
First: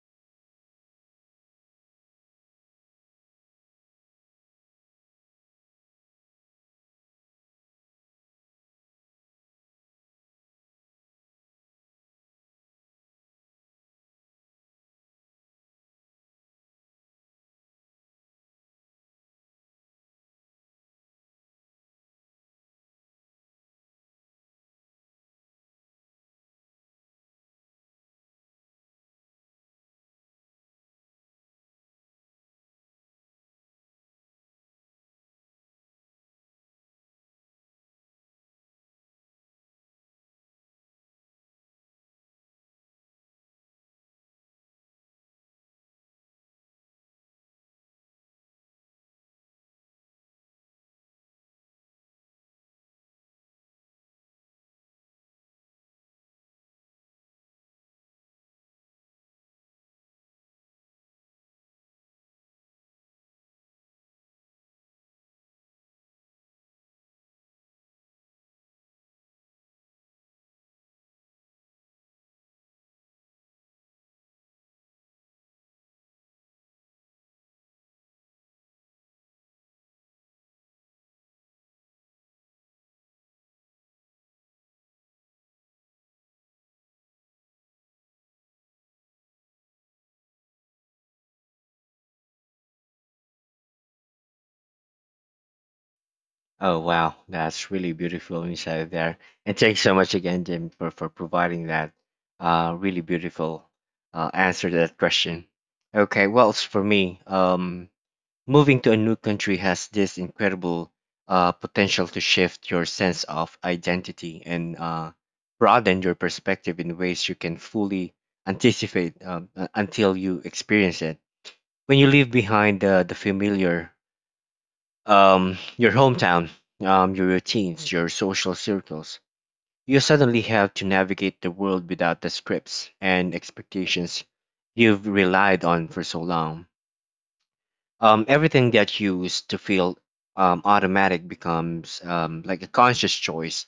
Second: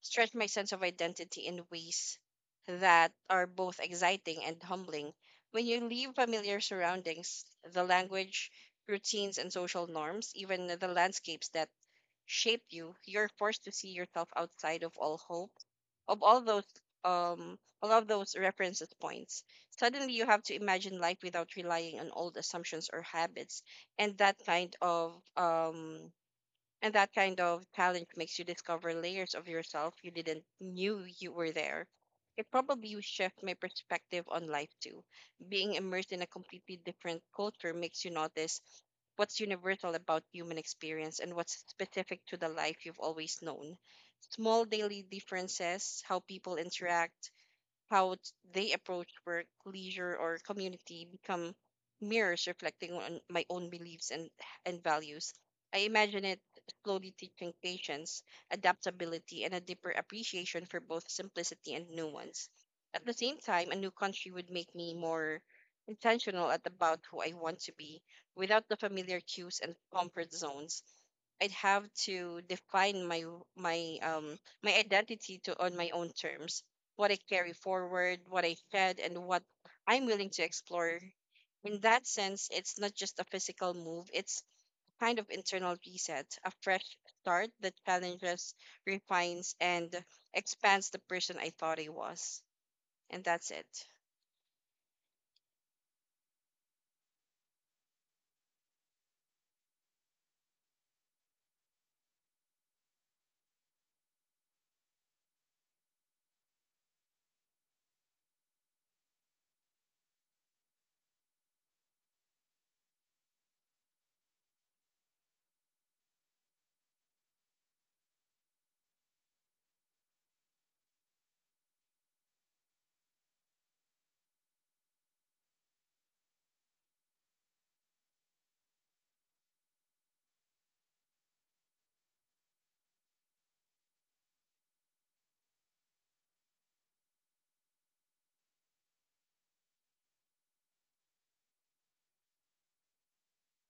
S2: stretch my sense of identity in ways that are both exciting and humbling. When you leave familiar surroundings, the language, routines, and social norms, even the landscapes that shape you, you're forced to see yourself outside of all hope, of all those um all of those references points. Suddenly you have to imagine life without relying on old assumptions or habits, and that kind of um and that kind of talent makes you discover layers of yourself you didn't knew you were there. It probably will shift my perspective on life too. Being immersed in a completely different culture makes you notice what's universal about human experience and what's specific to the life you've always known. Small daily differences, how people interact, how t- they approach work, leisure, or community become mirrors reflecting on my own beliefs and, and values. I imagine it slowly teaching patience, adaptability, and a deeper appreciation for both simplicity and nuance. At the same time, a new country would make me more intentional at about who I want to be without the familiar cues and comfort zones. I'd have to define my my um my identity to on my own terms, what I carry forward, what I shed, and what I'm willing to explore. In that sense, it's not just a physical move, it's kind of internal reset, a fresh start that challenges, refines, and expands the person I thought I was. And that's it.
S1: Oh, wow. That's really beautiful inside there. And thanks so much again, Jim, for, for providing that uh, really beautiful uh, answer to that question. Okay, well, as for me, um, moving to a new country has this incredible uh, potential to shift your sense of identity and uh, broaden your perspective in ways you can fully anticipate um, uh, until you experience it. When you leave behind uh, the familiar, um, your hometown, um, your routines, your social circles, you suddenly have to navigate the world without the scripts and expectations you've relied on for so long. Um, everything gets used to feel um, automatic becomes um, like a conscious choice,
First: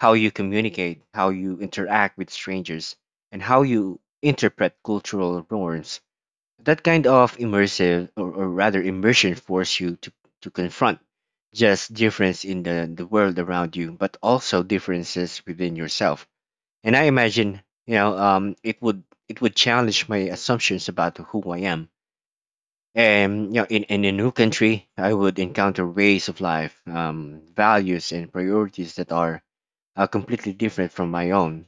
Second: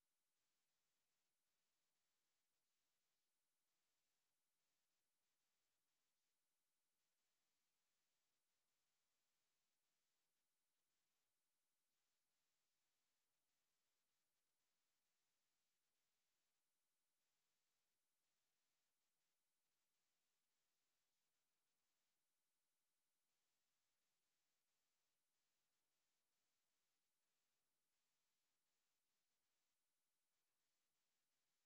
S1: how you communicate, how you interact with strangers, and how you interpret cultural norms. That kind of immersive, or, or rather immersion force you to, to confront just difference in the, the world around you, but also differences within yourself. And I imagine, you know um, it would, it would challenge my assumptions about who I am. And you know, in, in a new country, I would encounter ways of life, um, values, and priorities that are uh, completely different from my own.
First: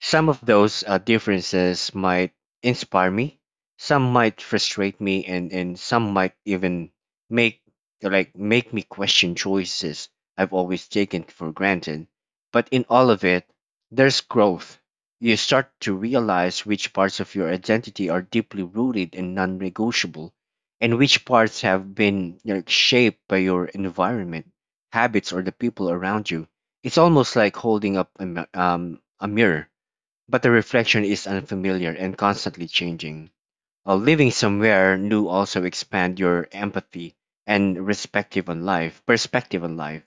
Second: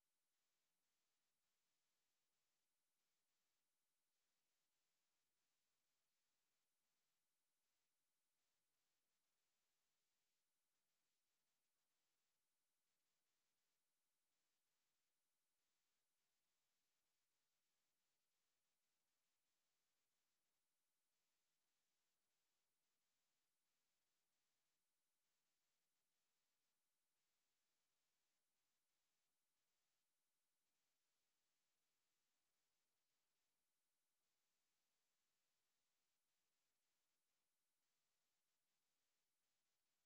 S1: Some of those uh, differences might inspire me, some might frustrate me, and, and some might even make like make me question choices I've always taken for granted. But in all of it, there's growth. You start to realize which parts of your identity are deeply rooted and non-negotiable, and which parts have been, you know, shaped by your environment, habits, or the people around you. It's almost like holding up a, mi- um, a mirror, but the reflection is unfamiliar and constantly changing. Uh, living somewhere new also expand your empathy and perspective on life. Perspective on life.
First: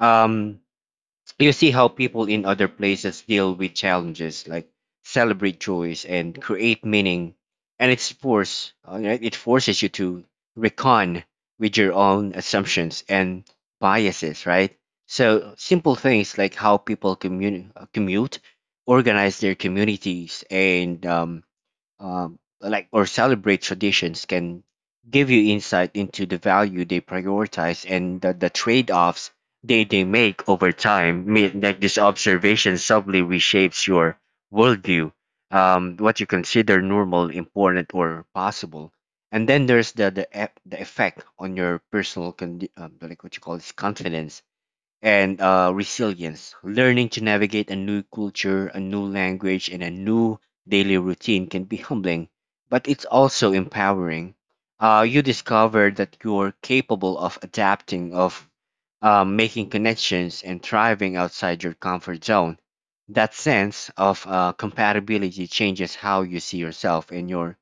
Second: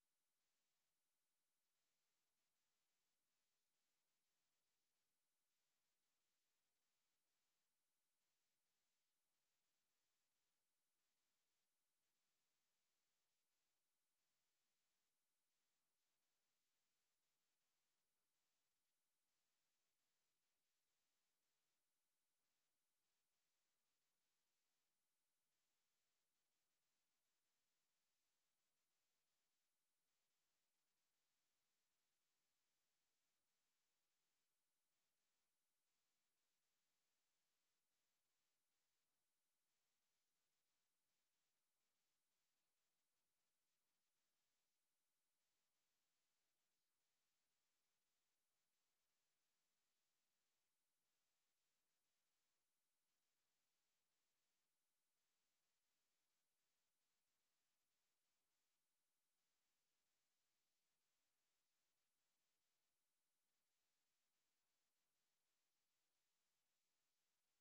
S1: Um, you see how people in other places deal with challenges, like celebrate joys and create meaning. And it's force, uh, right? It forces you to recon with your own assumptions and biases, right? So simple things like how people commun- uh, commute, organize their communities, and um, um, like or celebrate traditions can give you insight into the value they prioritize and the, the trade-offs they, they make over time. Me- like this observation subtly reshapes your worldview, um, what you consider normal, important, or possible. And then there's the the, e- the effect on your personal condi- um, like what you call this confidence and uh, resilience. Learning to navigate a new culture, a new language, and a new daily routine can be humbling, but it's also empowering. Uh, you discover that you're capable of adapting, of uh, making connections, and thriving outside your comfort zone. That sense of uh, compatibility changes how you see yourself and your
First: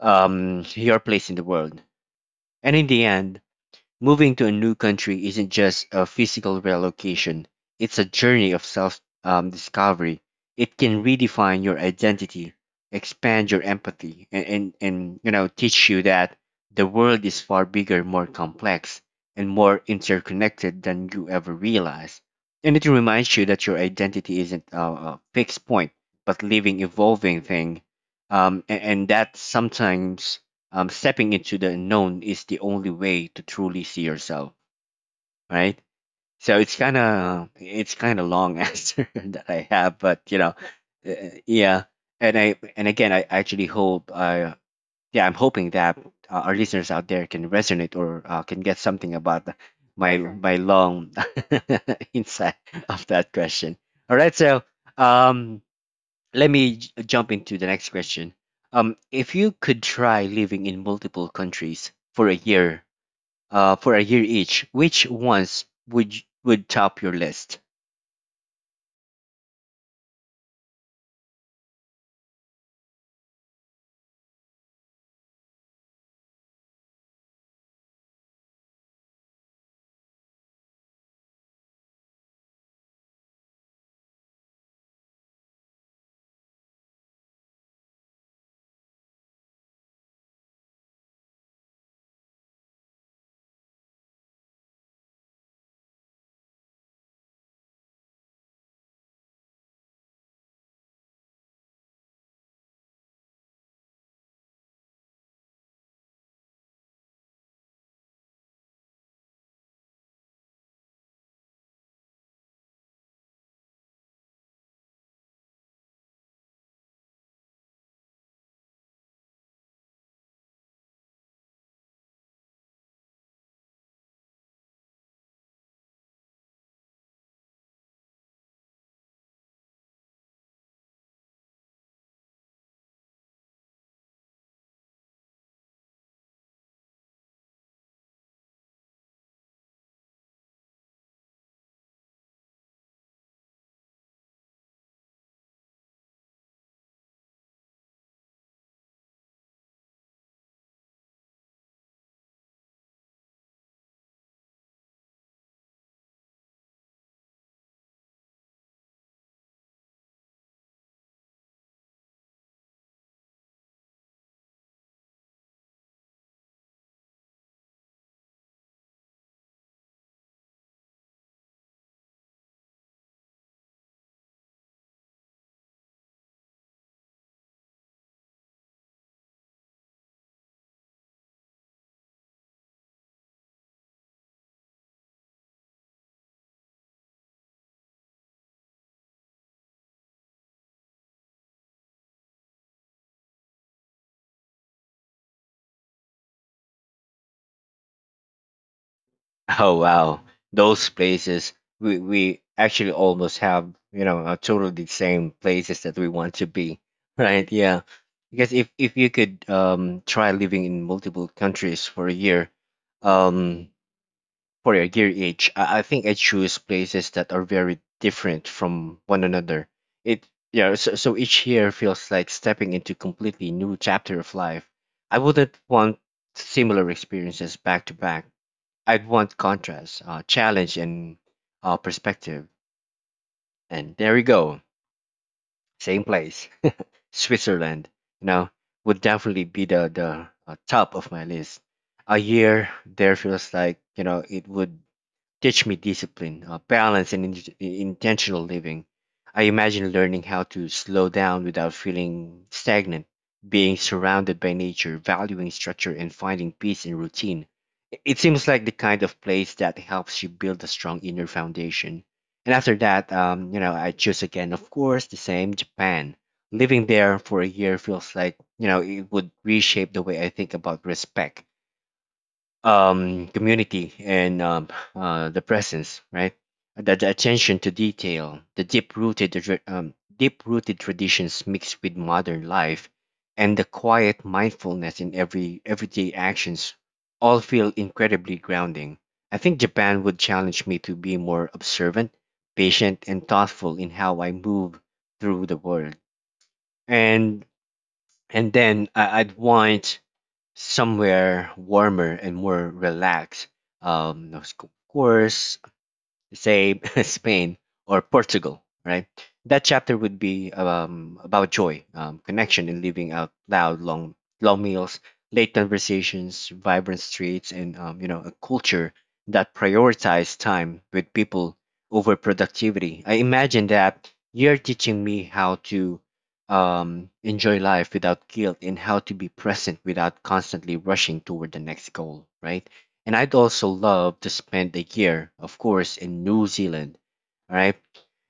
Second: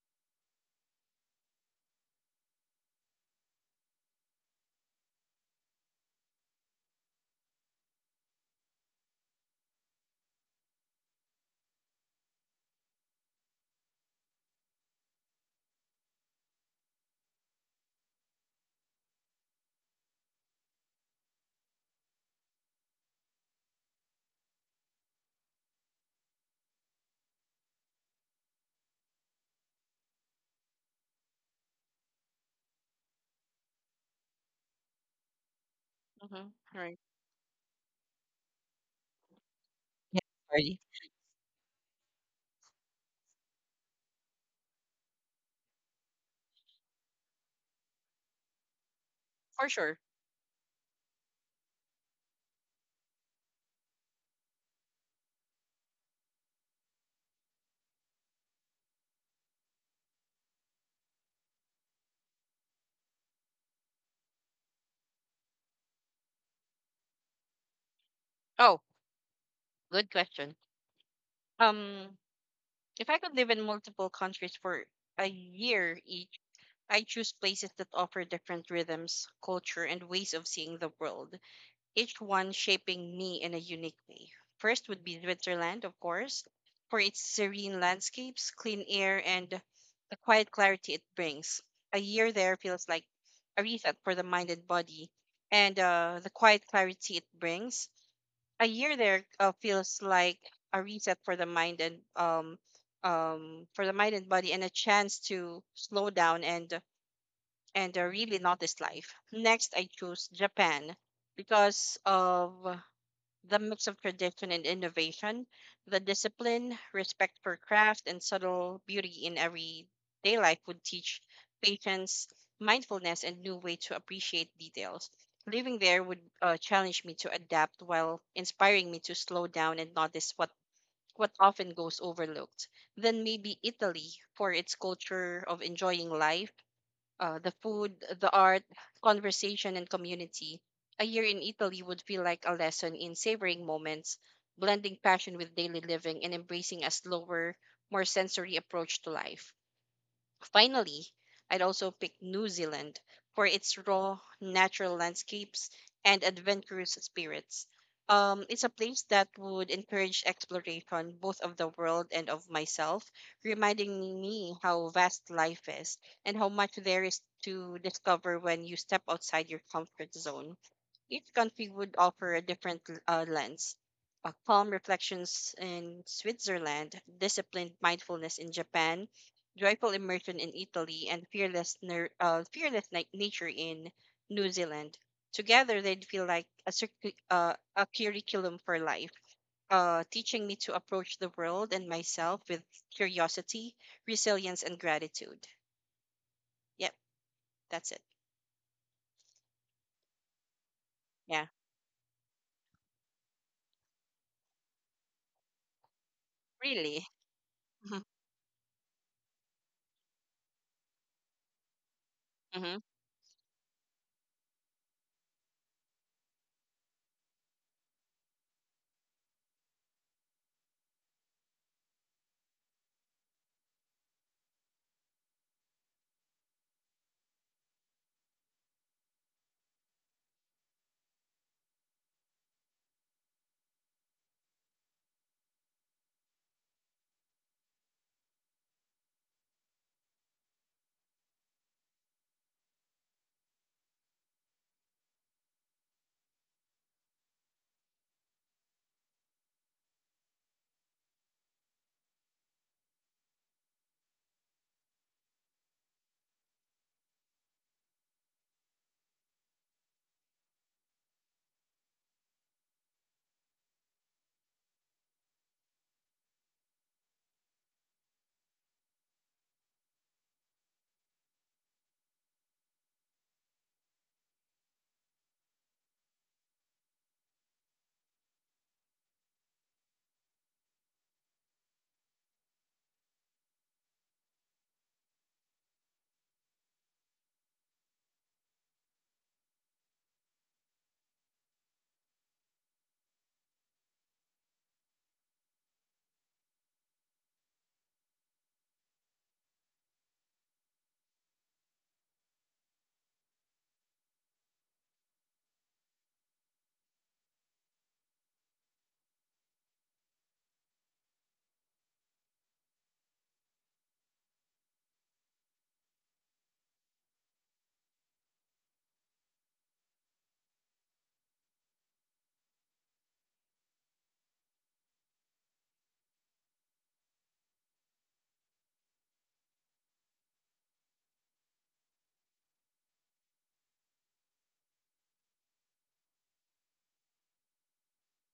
S1: um, your place in the world. And in the end, moving to a new country isn't just a physical relocation, it's a journey of self um, discovery. It can redefine your identity, expand your empathy, and, and, and you know, teach you that the world is far bigger, more complex, and more interconnected than you ever realize. And it reminds you that your identity isn't a, a fixed point, but living, evolving thing, um, and, and that sometimes um, stepping into the unknown is the only way to truly see yourself, right?
S2: Hmm.
S1: So it's kind
S2: Right.
S1: of, it's kind of long *laughs* answer that I have,
S2: Yeah,
S1: but you know,
S2: sorry.
S1: uh, yeah. And I, and again, I actually hope, uh, yeah, I'm hoping that uh, our listeners out there can resonate, or uh, can get something about the-
S2: For sure.
S1: my my long *laughs* insight of that question. All right, so um, let me j- jump into the next question. Um, if you could try living in multiple countries for a year, uh, for a year each, which ones would y- would top your list?
S2: Oh, good question. Um, if I could live in multiple countries for a year each, I choose places that offer different rhythms, culture, and ways of seeing the world. Each one shaping me in a unique way. First would be Switzerland, of course, for its serene landscapes, clean air, and the quiet clarity it brings. A year there feels like a reset for the mind and body, and uh, the quiet clarity it brings. A year there uh, feels like a reset for the mind and um um for the mind and body, and a chance to slow down and and uh, really notice life. Next, I choose Japan because of the mix of tradition and innovation, the discipline, respect for craft, and subtle beauty in everyday life would teach patience, mindfulness, and new way to appreciate details. Living there would uh, challenge me to adapt while inspiring me to slow down and notice what, what often goes overlooked. Then maybe Italy for its culture of enjoying life, uh, the food, the art, conversation, and community. A year in Italy would feel like a lesson in savoring moments, blending passion with daily living, and embracing a slower, more sensory approach to life. Finally, I'd also pick New Zealand for its raw, natural landscapes and adventurous spirits. Um, it's a place that would encourage exploration both of the world and of myself, reminding me how vast life is and how much there is to discover when you step outside your comfort zone. Each country would offer a different uh, lens. Uh, calm reflections in Switzerland, disciplined mindfulness in Japan, joyful immersion in Italy, and fearless, ner- uh, fearless na- nature in New Zealand. Together, they'd feel like a, circu- uh, a curriculum for life, uh, teaching me to approach the world and myself with curiosity, resilience, and gratitude. Yep, that's it.
S1: *laughs* Oh wow, those
S2: Yeah,
S1: places, we we actually almost have, you know, uh, totally the same places that we want to be,
S2: really.
S1: *laughs* right? Yeah,
S2: *laughs*
S1: because if if you could um try living in multiple countries for a year,
S2: hmm.
S1: um for a gear each, I, I think I choose places that are very different from one another. It Yeah, so, so each year feels like stepping into completely new chapter of life. I wouldn't want similar experiences back to back. I'd want contrast, uh, challenge, and uh, perspective. And there we go, same place, Switzerland. You know, would definitely be the the uh, top of my list. A year there feels like, you know, it would teach me discipline, uh, balance, and in- intentional living. I imagine learning how to slow down without feeling stagnant, being surrounded by nature, valuing structure, and finding peace in routine. I- It seems like the kind of place that helps you build a strong inner foundation. And after that, um, you know, I choose again, of course, the same Japan. Living there for a year feels like, you know, it would reshape the way I think about respect, um, community, and um, uh, the presence, right? The, the attention to detail, the deep-rooted tra- um, deep-rooted traditions mixed with modern life, and the quiet mindfulness in every everyday actions, all feel incredibly grounding. I think Japan would challenge me to be more observant, patient, and thoughtful in how I move through the world, and and then I, I'd want somewhere warmer and more relaxed. Um, of course, say *laughs* Spain or Portugal, right? That chapter would be um, about joy, um, connection, and living out loud, long, long meals, late conversations, vibrant streets, and um, you know, a culture that prioritized time with people over productivity. I imagine that you're teaching me how to um, enjoy life without guilt and how to be present without constantly rushing toward the next goal, right? And I'd also love to spend a year, of course, in New Zealand, all right?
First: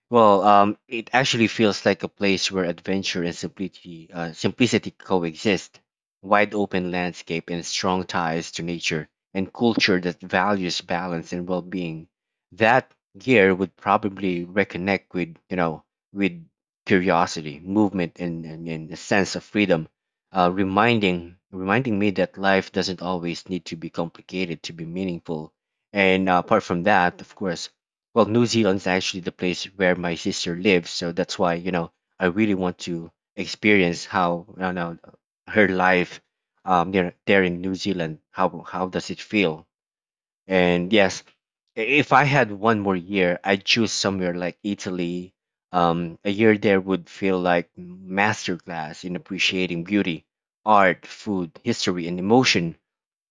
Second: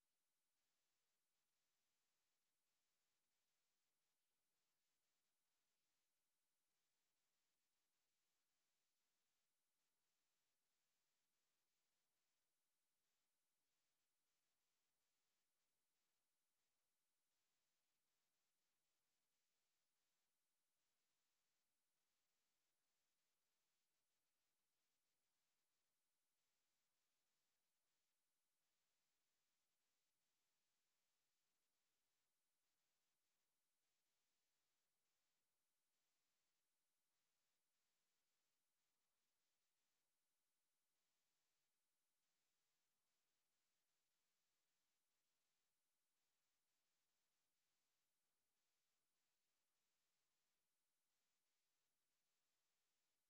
S1: Well, um, it actually feels like a place where adventure and simplicity, uh, simplicity coexist, wide open landscape and strong ties to nature, and culture that values balance and well-being. That gear would probably reconnect with, you know, with curiosity, movement, and, and, and a sense of freedom, uh, reminding reminding me that life doesn't always need to be complicated to be meaningful. And uh, apart from that, of course, well, New Zealand's actually the place where my sister lives, so that's why, you know, I really want to experience how, you know, her life, um there, there in New Zealand, how how does it feel. And yes, i- if I had one more year, I'd choose somewhere like Italy. Um, a year there would feel like masterclass in appreciating beauty, art, food, history, and emotion.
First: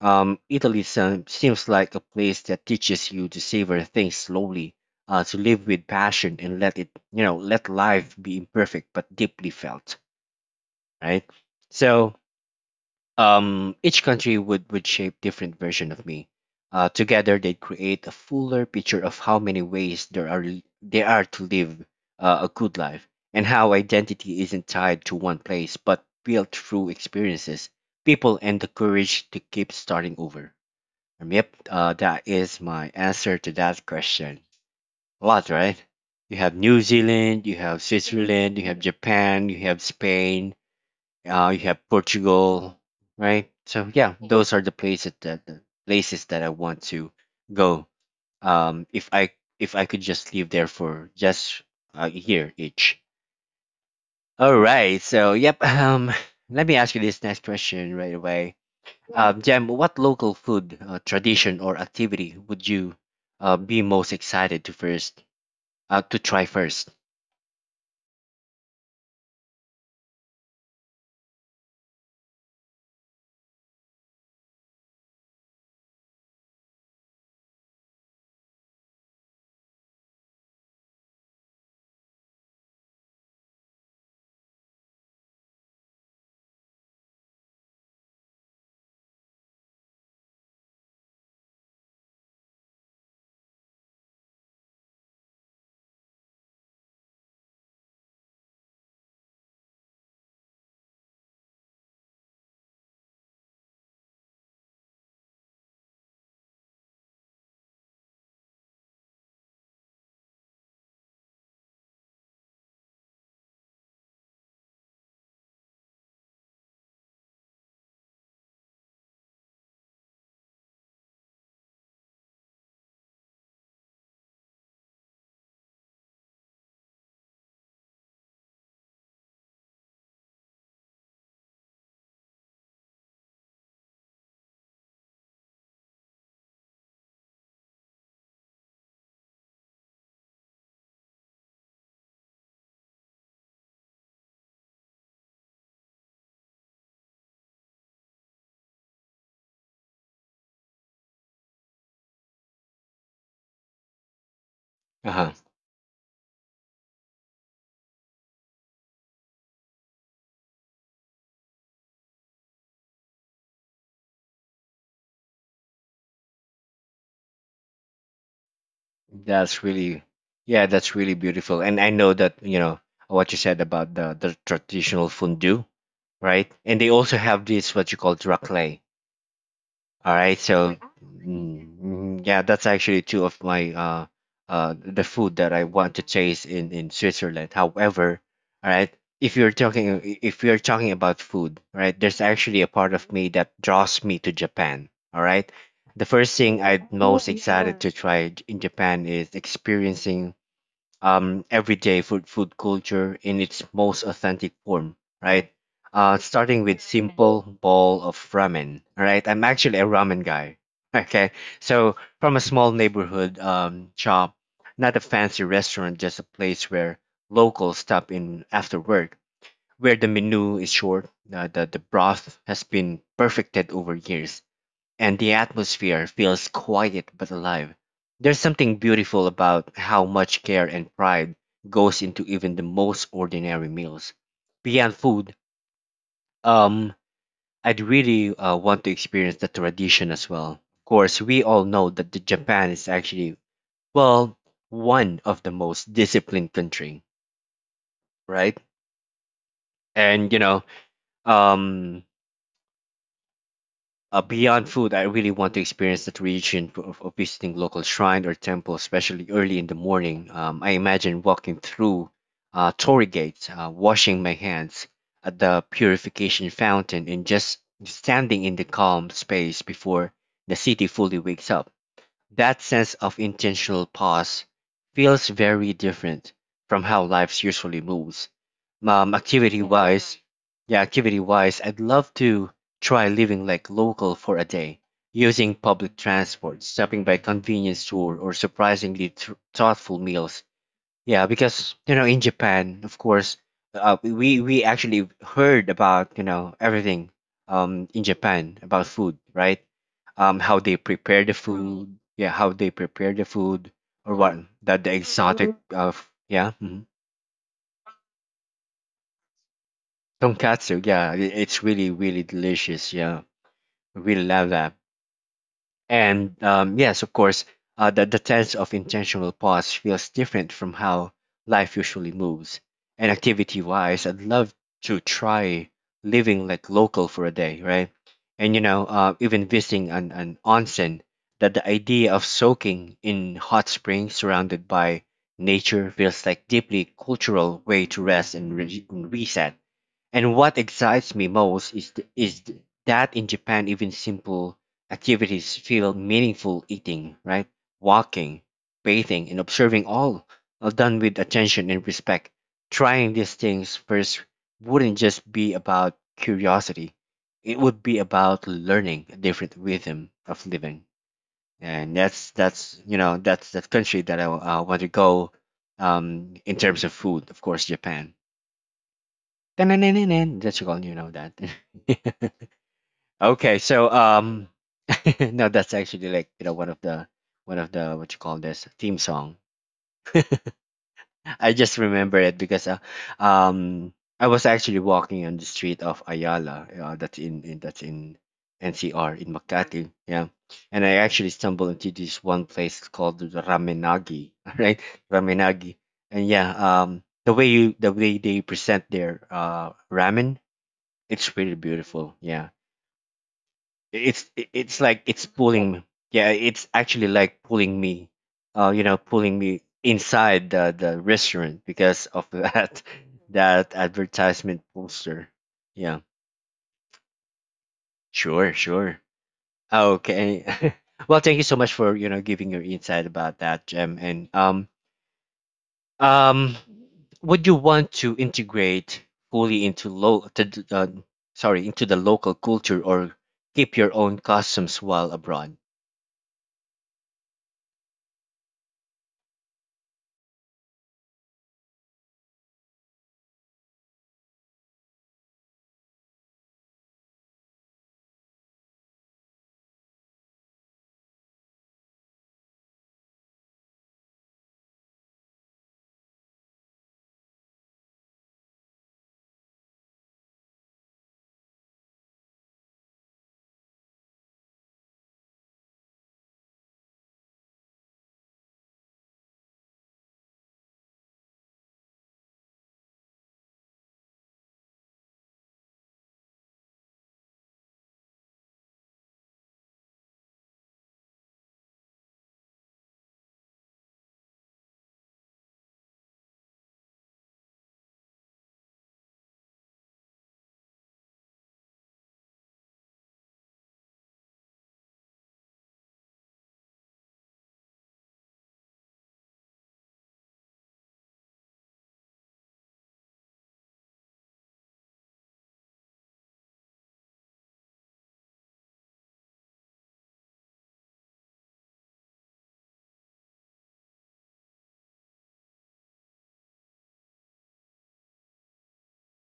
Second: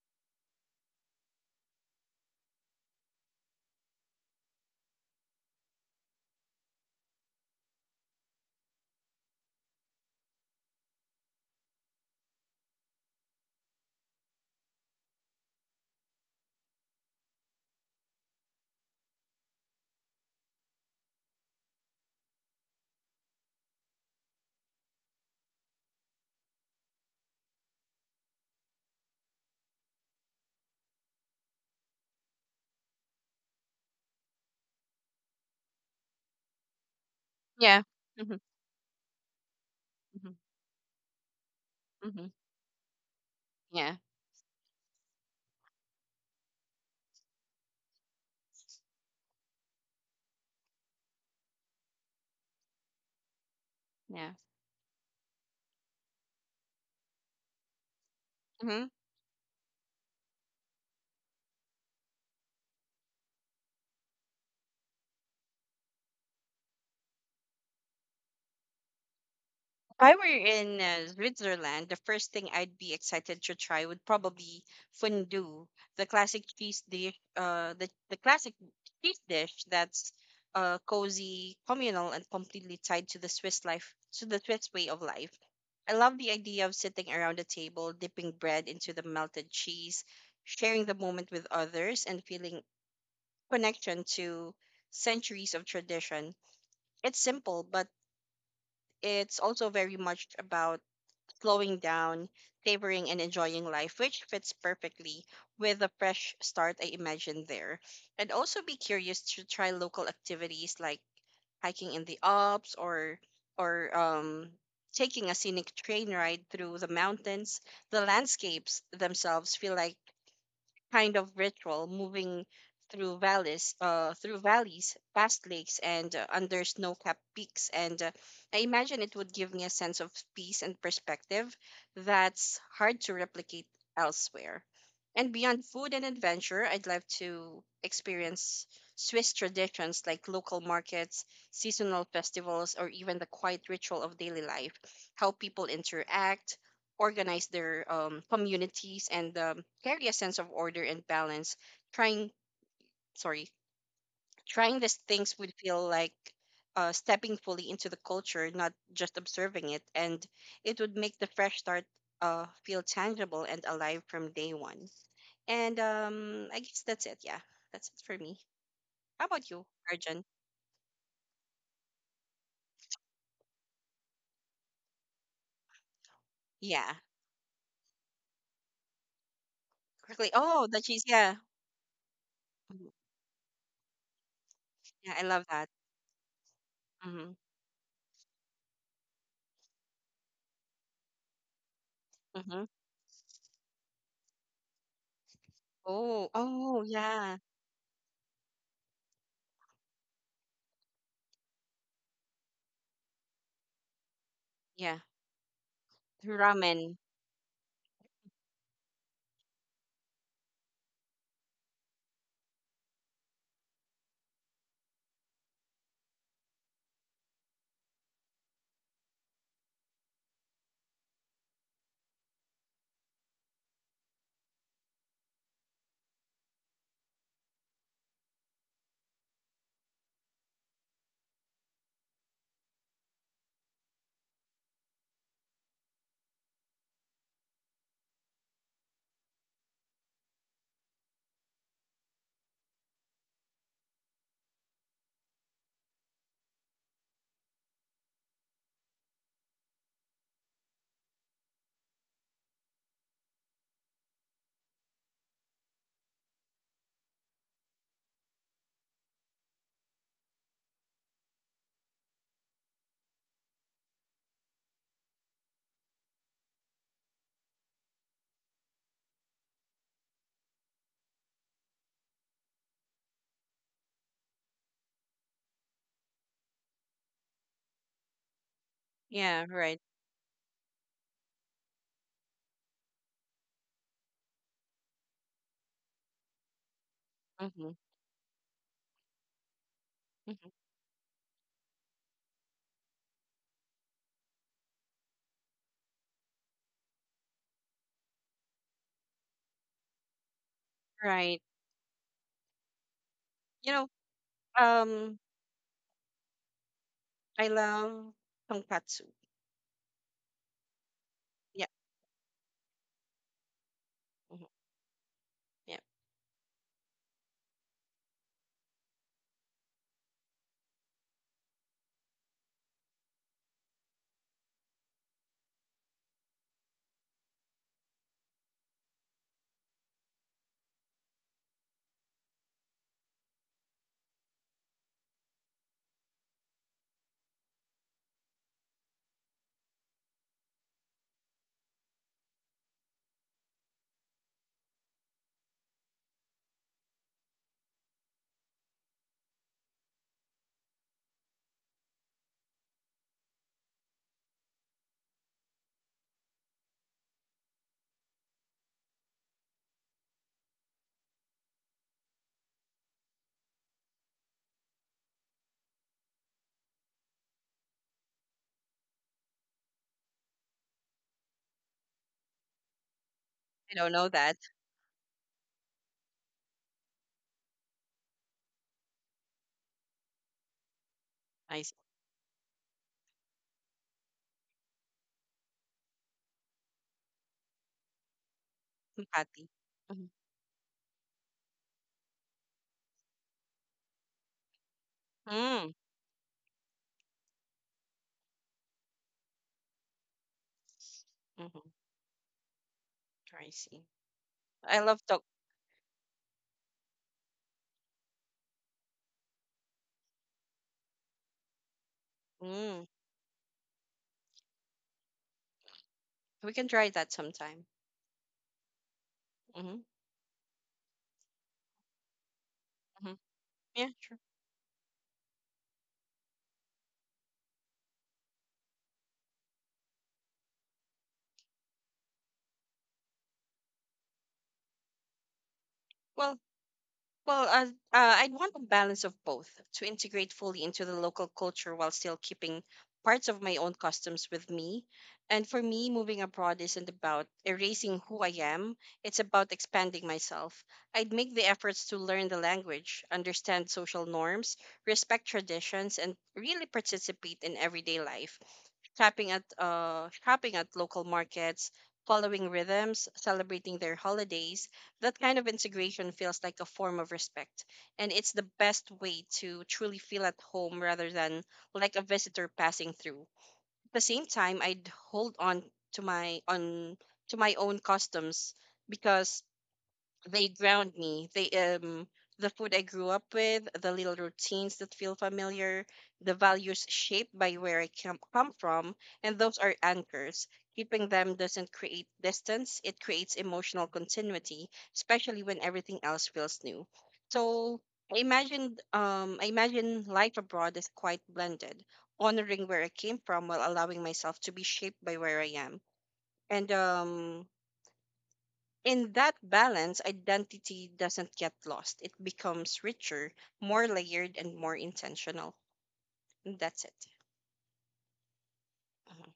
S1: um, Italy sem- seems like a place that teaches you to savor things slowly, uh, to live with passion and let it, you know, let life be imperfect but deeply felt, right? So, um, each country would would shape different version of me. Uh, together, they create a fuller picture of how many ways there are there are to live uh, a good life, and how identity isn't tied to one place but built through experiences, people, and the courage to keep starting over. Um, Yep, uh, that is my answer to that question. A lot, right? You have New Zealand, you
S2: Yeah.
S1: have
S2: Hmm.
S1: Switzerland, you have Japan, you have
S2: Hmm.
S1: Spain, uh, you have Portugal, right?
S2: Hmm.
S1: So yeah, those are the places that the places that I want to go. Um, if I if I could just live there for just a year each.
S2: Yeah.
S1: All right, so yep. Um, *laughs* let me ask you this next question right away.
S2: Hmm.
S1: Um, Jem, what local food, uh, tradition, or activity would you uh, be most excited to first uh, to try first?
S2: If I were in uh, Switzerland, the first thing I'd be excited to try would probably fondue, the classic cheese dish, uh, the, the classic cheese dish that's uh, cozy, communal, and completely tied to the Swiss life, to the Swiss way of life. I love the idea of sitting around a table, dipping bread into the melted cheese, sharing the moment with others, and feeling connection to centuries of tradition. It's simple, but it's also very much about slowing down, savoring, and enjoying life, which fits perfectly with the fresh start I imagined there. And also be curious to try local activities like hiking in the Alps or or um, taking a scenic train ride through the mountains. The landscapes themselves feel like kind of ritual, moving through valleys, uh, through valleys, past lakes, and uh, under snow-capped peaks. And uh, I imagine it would give me a sense of peace and perspective that's hard to replicate elsewhere. And beyond food and adventure, I'd love to experience Swiss traditions like local markets, seasonal festivals, or even the quiet ritual of daily life, how people interact organize their um, communities and um, carry a sense of order and balance. trying sorry Trying these
S1: Uh-huh.
S2: things would feel like uh, stepping fully into the culture, not just observing it. And it would make the fresh start uh, feel tangible and alive from day one. And um, I guess that's it. Yeah, that's it for me. How about
S1: That's
S2: you,
S1: really,
S2: Arjun?
S1: yeah, that's really beautiful. And I know that you know what you said about the the traditional fondue, right? And they
S2: Yeah,
S1: also have this what you call raclette. All
S2: quickly.
S1: right,
S2: Oh, the
S1: so
S2: cheese. Yeah.
S1: mm, mm, yeah, that's
S2: Mhm.
S1: actually two of my uh uh the
S2: Yeah, I
S1: food
S2: love
S1: that I
S2: that.
S1: want to taste in in
S2: Mm-hmm.
S1: Switzerland. However, all right, if you're talking if you're talking about food, right, there's
S2: Mm-hmm.
S1: actually a part of me that draws me to Japan. All right, the
S2: Oh,
S1: first thing
S2: oh,
S1: I'm most
S2: yeah.
S1: excited to try in Japan is experiencing um, everyday food food culture in its most authentic form,
S2: Yeah,
S1: right? Uh, starting
S2: ramen.
S1: with simple bowl of ramen, right? I'm actually a ramen guy. *laughs* Okay, so from a small neighborhood um, shop, not a fancy restaurant, just a place where locals stop in after work, where the menu is short, uh, the the broth has been perfected over years and the atmosphere feels quiet but alive. There's something beautiful about how much care and pride goes into even the most ordinary meals. Beyond food, um, I'd really uh, want to experience the tradition as well. Of course, we all know that the Japan is actually well one of the most disciplined country, right? And you know, um, Uh, beyond food, I really want to experience that region of, of visiting local shrine or temple, especially early in the morning. Um, I imagine walking through uh, Torii gates, uh, washing my hands at the purification fountain, and just standing in the calm space before the city fully wakes up. That sense of intentional pause feels very different from how life usually moves. Um,
S2: Yeah,
S1: activity
S2: right.
S1: wise, yeah, activity wise, I'd love to try living like local for a day, using public transport, stopping by
S2: Mm-hmm.
S1: convenience store, or surprisingly th- thoughtful meals.
S2: Hmm.
S1: Yeah, because you know, in Japan, of course, uh, we we actually heard about you know everything um in Japan about food, right? Um, how they prepare the
S2: Right.
S1: food, yeah, how they prepare the
S2: You
S1: food,
S2: know,
S1: or what that the
S2: um,
S1: exotic of yeah, mhm.
S2: I love tonkatsu.
S1: Tonkatsu, yeah, i- it's
S2: Yeah.
S1: really really delicious. Yeah, I really
S2: Hmm.
S1: love that.
S2: Yeah.
S1: And um, yes, of course, uh, the, the tense of intentional pause feels different from how life usually moves. And activity wise, I'd love to try living like local for a day, right? And you know, uh, even visiting an, an onsen, that the idea of soaking in hot springs surrounded by nature feels like deeply cultural way to rest and re- reset. And what excites me most is th- is th- that in Japan, even simple activities feel meaningful. Eating, right, walking, bathing, and observing all are done with attention and respect. Trying these things first wouldn't just be about curiosity; it would be about learning a different rhythm of living. And that's that's you know that's that country that I uh, want to go um, in terms of food, of course, Japan. Na na na na. That's all you know that. *laughs* Okay,
S2: I
S1: so
S2: don't know that.
S1: um, *laughs* no, that's actually like you know one of the one of the what you call this theme song. I
S2: I see.
S1: just remember it because uh, um, I was actually walking on the street of Ayala. Uh, that's in, in that's in N C R in
S2: Tonkati.
S1: Makati.
S2: Mm-hmm.
S1: Yeah, and I actually stumbled into this one place called the Ramenagi. *laughs* Right,
S2: Mm,
S1: Ramenagi, and yeah, um, the way you the way they present their uh ramen, it's pretty
S2: mhm.
S1: beautiful. Yeah.
S2: I see.
S1: It's i-
S2: I
S1: it's
S2: love
S1: like
S2: tok.
S1: it's pulling me. Yeah, it's actually like pulling me, uh, you know, pulling me inside the the restaurant because of *laughs*
S2: Mm.
S1: that that advertisement poster. Yeah.
S2: We can try that sometime.
S1: Sure, sure.
S2: Mm-hmm.
S1: Okay. *laughs* Well, thank you so much for, you know, giving your insight
S2: Mm-hmm.
S1: about that,
S2: Yeah,
S1: Jem.
S2: sure.
S1: And um, um, would you want to integrate fully into lo- to, d- uh, sorry, into the local culture or keep your own customs while abroad?
S2: Well, Well, uh, uh, I'd want a balance of both to integrate fully into the local culture while still keeping parts of my own customs with me. And for me, moving abroad isn't about erasing who I am, it's about expanding myself. I'd make the efforts to learn the language, understand social norms, respect traditions, and really participate in everyday life, shopping at uh shopping at local markets, following rhythms, celebrating their holidays. That kind of integration feels like a form of respect, and it's the best way to truly feel at home rather than like a visitor passing through. At the same time, I'd hold on to my on to my own customs because they ground me. They um the food I grew up with, the little routines that feel familiar, the values shaped by where I come come from, and those are anchors. Keeping them doesn't create distance, it creates emotional continuity, especially when everything else feels new. So I imagined um I imagine life abroad is quite blended, honoring where I came from while allowing myself to be shaped by where I am. And um in that balance, identity doesn't get lost. It becomes richer, more layered, and more intentional. And that's it. Hmm.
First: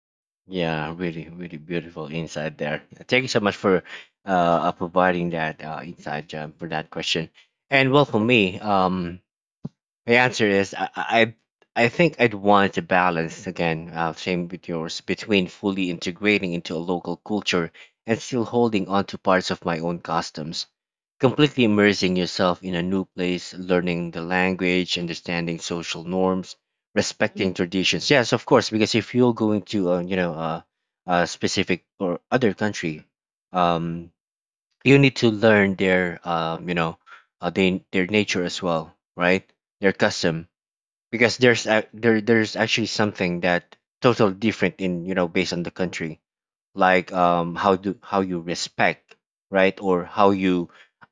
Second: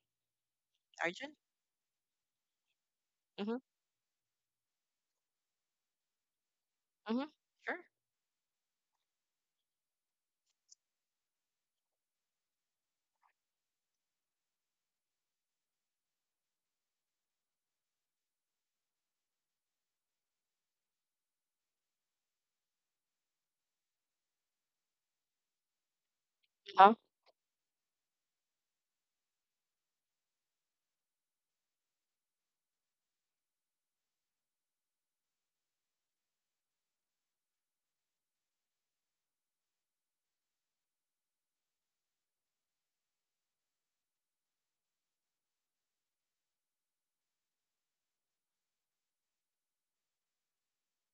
S1: Yeah, really,
S2: Arjun?
S1: really beautiful insight there. Thank you so much
S2: Mm-hmm.
S1: for uh, uh, providing that uh, insight um, for that
S2: Mm-hmm.
S1: question.
S2: Sure.
S1: And well, for me, um, the answer is I I I think I'd want to balance again, uh, same with yours, between fully integrating into a local culture and still holding on to parts of my own customs. Completely immersing yourself in a new place, learning the language, understanding social norms,
S2: Huh?
S1: respecting traditions. Yes, of course, because if you're going to uh, you know uh, a specific or other country, um, you need to learn their um, you know uh, they, their nature as well, right? Their custom, because there's a, there there's actually something that totally different in you know based on the country, like um how do how you respect, right? Or how you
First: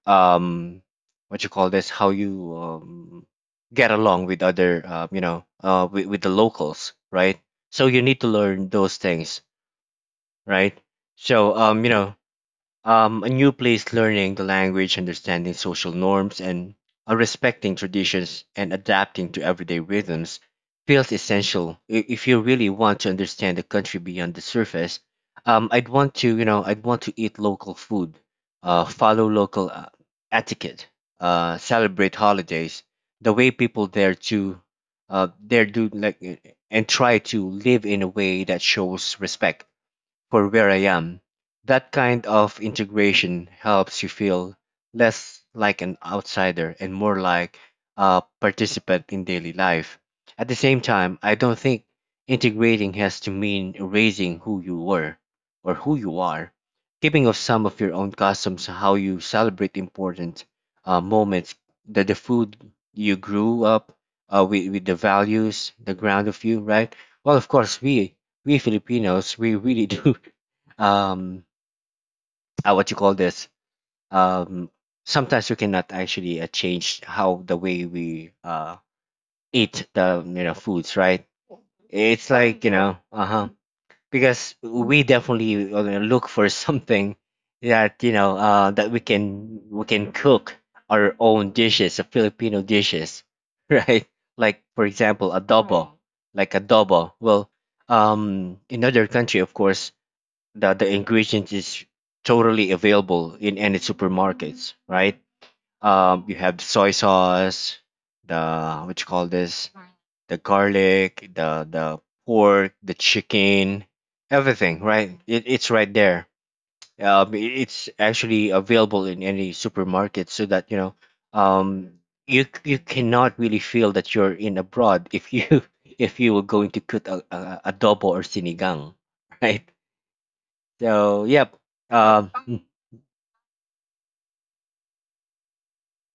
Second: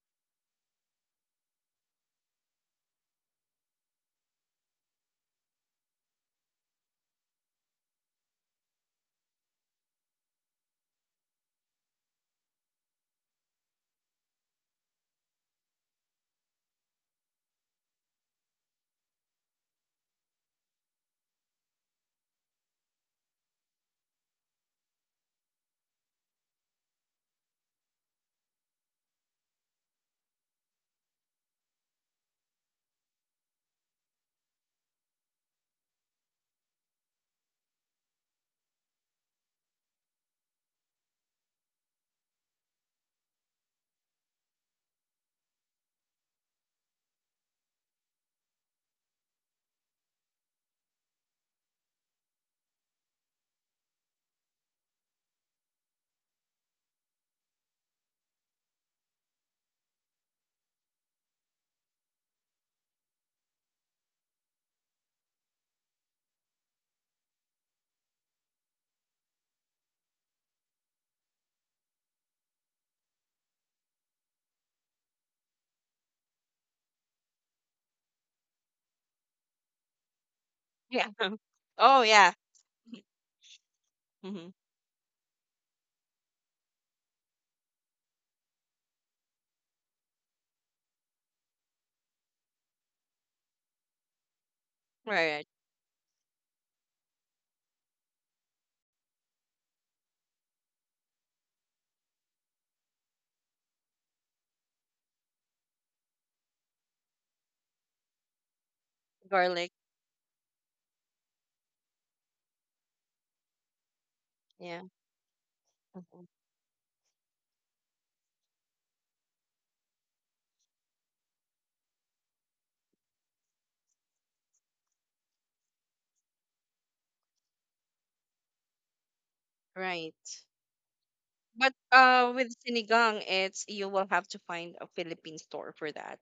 S1: um what you call this, how you um get along with other uh, you know uh with, with the locals, right? So you need to learn those things, right? So um you know um, a new place, learning the language, understanding social norms, and uh, respecting traditions and adapting to everyday rhythms feels essential i- if you really want to understand the country beyond the surface. Um, I'd want to, you know, I'd want to eat local food, uh, follow local uh, etiquette, uh, celebrate holidays, the way people there to, uh, there do like, uh, and try to live in a way that shows respect for where I am. That kind of integration helps you feel less like an outsider and more like a participant in daily life. At the same time, I don't think integrating has to mean erasing who you were or who you are. Keeping of some of your own customs, how you celebrate important uh, moments, the, the food you grew up uh, with, with the values, the ground of you, right? Well, of course, we we Filipinos, we really do *laughs* um uh, what you call this um sometimes we cannot actually uh, change how the way we uh eat the you know foods,
S2: Yeah.
S1: right?
S2: *laughs* Oh, yeah.
S1: It's like you know uh-huh,
S2: Mm-hmm.
S1: because we definitely uh, look for *laughs* something that you know uh that we can we can cook our own dishes, uh, filipino dishes, *laughs* right? Like for
S2: Right.
S1: example
S2: Right.
S1: adobo. Like adobo, well um in other country of course that the ingredient is totally available in any supermarkets, right? Um, you have soy sauce, the what you call
S2: Garlic.
S1: this, the garlic, the the pork, the chicken,
S2: Yeah.
S1: everything, right? It, it's right
S2: Hmm.
S1: there. Um, it- it's actually available in any supermarket, so that you know, um, you you cannot really feel that you're in abroad if you *laughs* if you were going to cook a, a, a adobo or sinigang, *laughs* right?
S2: Right.
S1: So yep,
S2: But uh,
S1: um,
S2: with
S1: mm,
S2: sinigang, it's you will have to find a Philippine store for that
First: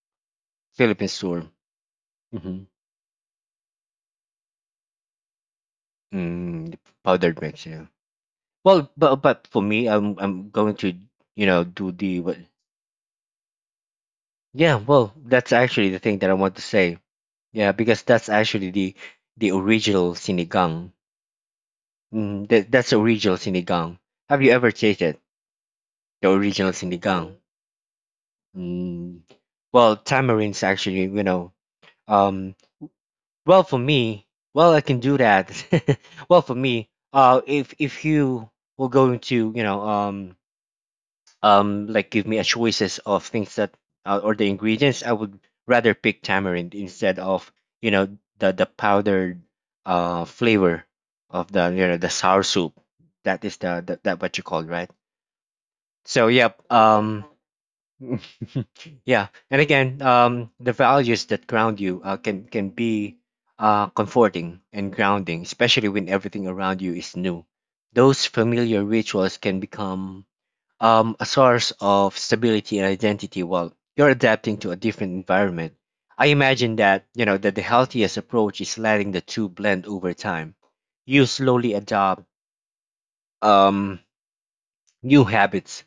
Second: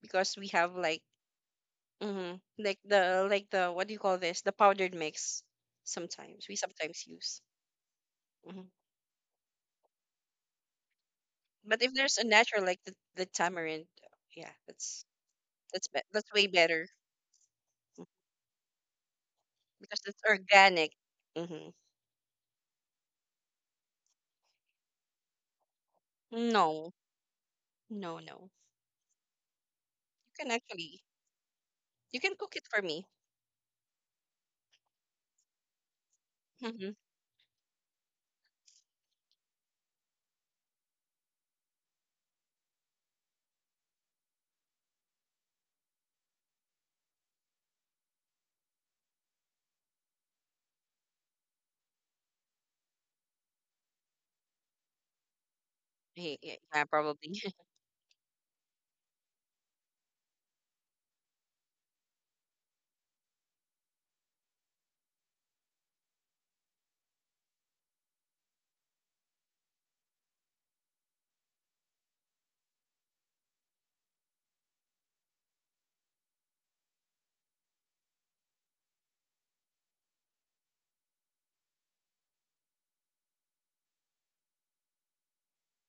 S2: because we have like
S1: Philippines tour,
S2: mhm,
S1: hmm
S2: like the like the what do you call this? The powdered mix. Sometimes we
S1: mm,
S2: sometimes use.
S1: powdered mix. Yeah.
S2: Mm-hmm.
S1: Well, but but for me, I'm I'm going to you know
S2: But if
S1: do
S2: there's
S1: the
S2: a
S1: what?
S2: natural like the, the tamarind, yeah,
S1: Yeah.
S2: that's
S1: Well, that's
S2: that's
S1: actually
S2: be-
S1: the thing
S2: that's
S1: that I
S2: way
S1: want to
S2: better
S1: say. Yeah, because that's actually the the
S2: because
S1: original
S2: it's organic.
S1: sinigang.
S2: Mm-hmm.
S1: Mm, that that's the original sinigang. Have you ever tasted the original
S2: No,
S1: sinigang?
S2: no, no.
S1: Mm, well,
S2: You can
S1: tamarind's actually
S2: actually
S1: you know
S2: you can cook
S1: um.
S2: it for me.
S1: Well, for me, well, I can do that. *laughs* Well, for
S2: Mm-hmm.
S1: me, uh, if if you were going to, you know, um, um, like give me a choices of things that uh, or the ingredients, I would rather pick tamarind instead of, you know, the the powdered uh flavor of the you know the sour soup. That is the, the that what you call right? So
S2: Yeah, yeah,
S1: yep.
S2: yeah,
S1: Um,
S2: probably. *laughs*
S1: *laughs* yeah, and again, um, the values that ground you uh, can can be uh, comforting and grounding, especially when everything around you is new. Those familiar rituals can become um, a source of stability and identity while you're adapting to a different environment. I imagine that you know that the healthiest approach is letting the two blend over time. You slowly adopt um, new habits,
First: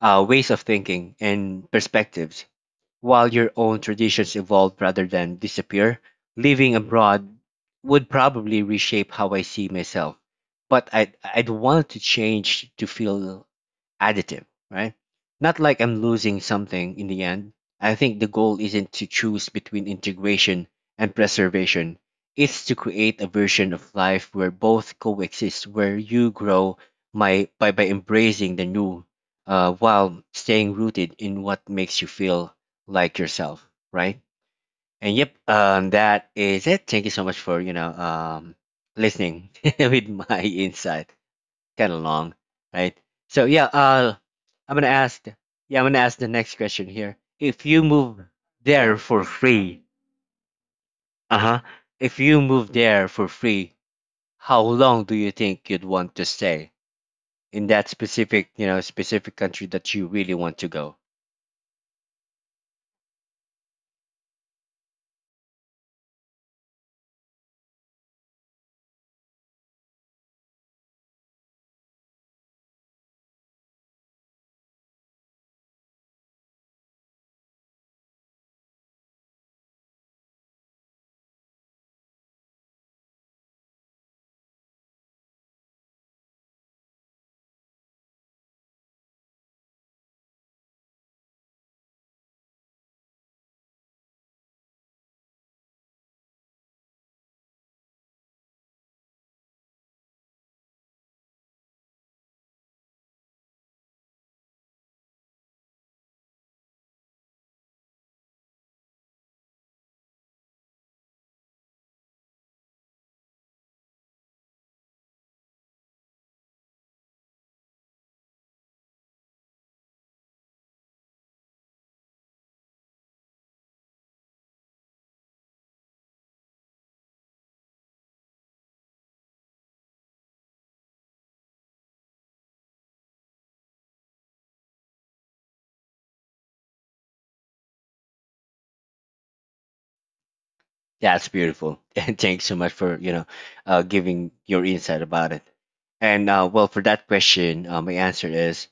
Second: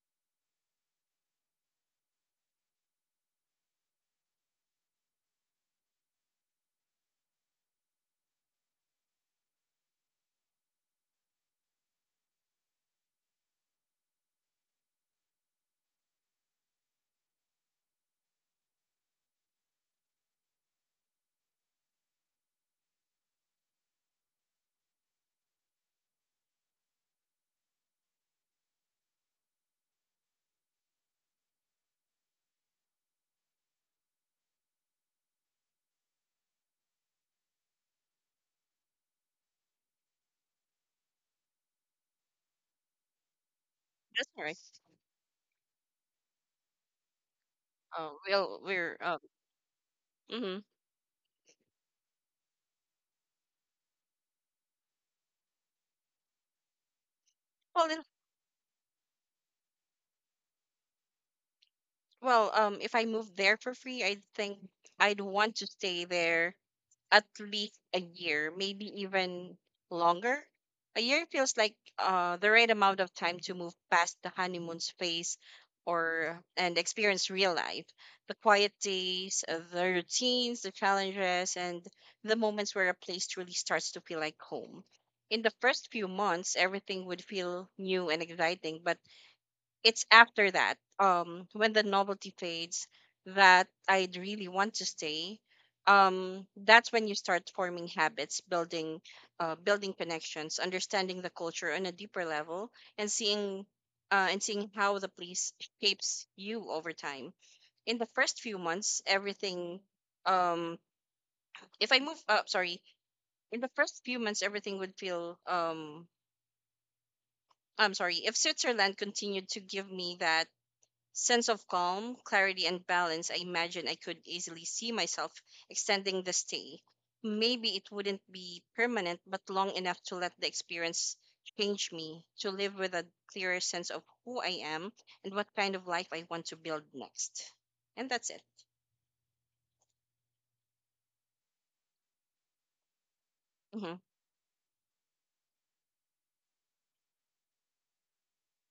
S1: uh, ways of thinking, and perspectives while your own traditions evolve rather than disappear. Living abroad would probably reshape how I see myself. But I'd, I'd want to change to feel additive, right? Not like I'm losing something in the end. I think the goal isn't to choose between integration and preservation. It's to create a version of life where both coexist, where you grow my, by, by embracing the new uh, while staying rooted in what makes you feel like yourself, right? And yep, um, that is it. Thank you so much for, you know, um, listening *laughs* with my insight kind of long, right? So yeah, uh,
S2: That's all right.
S1: I'm gonna ask. Yeah, I'm gonna ask the next question here. If you
S2: Oh,
S1: move
S2: we'll
S1: there
S2: we're um.
S1: for free,
S2: Mm-hmm.
S1: uh huh. If you move there for free, how long do you think you'd want to stay in
S2: Well,
S1: that
S2: then,
S1: specific, you know, specific country that you really want to go?
S2: well, um, if I move there for free, I think I'd want to stay there at least a year, maybe even longer. A year feels like uh, the right amount of time to move past the honeymoon's phase or and experience real life. The quiet days, uh, the routines, the challenges, and the moments where a place truly starts to feel like home. In the first few months, everything would feel new and exciting, but it's after that, um, when the novelty fades, that I'd really want to stay. Um, that's when you start forming habits, building, uh, building connections, understanding the culture on a deeper level, and seeing, uh, and seeing how the place shapes you over time. In the first few months, everything, um, if I move, uh, sorry, in the first few months, everything would feel, um, I'm sorry, if Switzerland continued to give me that sense of calm, clarity, and balance, I imagine I could easily see myself extending the stay. Maybe it wouldn't be permanent, but long enough to let the experience change me, to live with a clearer sense of who I am and what kind of life I want to build next. And that's it.
S1: That's beautiful, *laughs* and thanks so much for you know, uh,
S2: Hmm.
S1: giving your insight about it. And uh, well, for that question, uh, my answer is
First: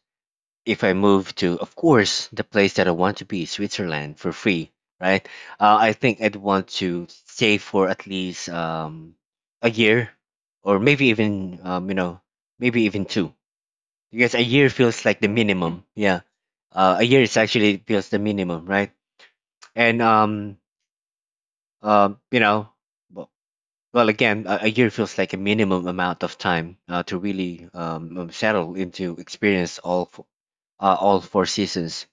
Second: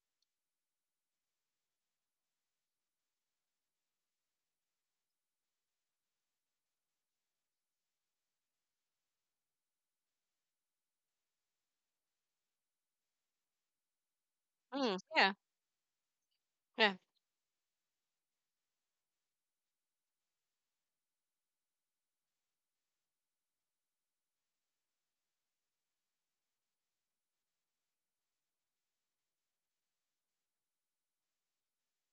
S1: if I move to, of course, the place that I want to be, Switzerland, for free, right? Uh, I think I'd want to stay for at least um, a year, or maybe even um, you know, maybe even two, because a year
S2: Mm,
S1: feels like the
S2: yeah,
S1: minimum. Yeah,
S2: yeah.
S1: uh, a year is actually feels the minimum, right? And um, um, you know, well, well again, a, a year feels like a minimum amount of time uh, to really um, um, settle into experience all f- uh, all four seasons,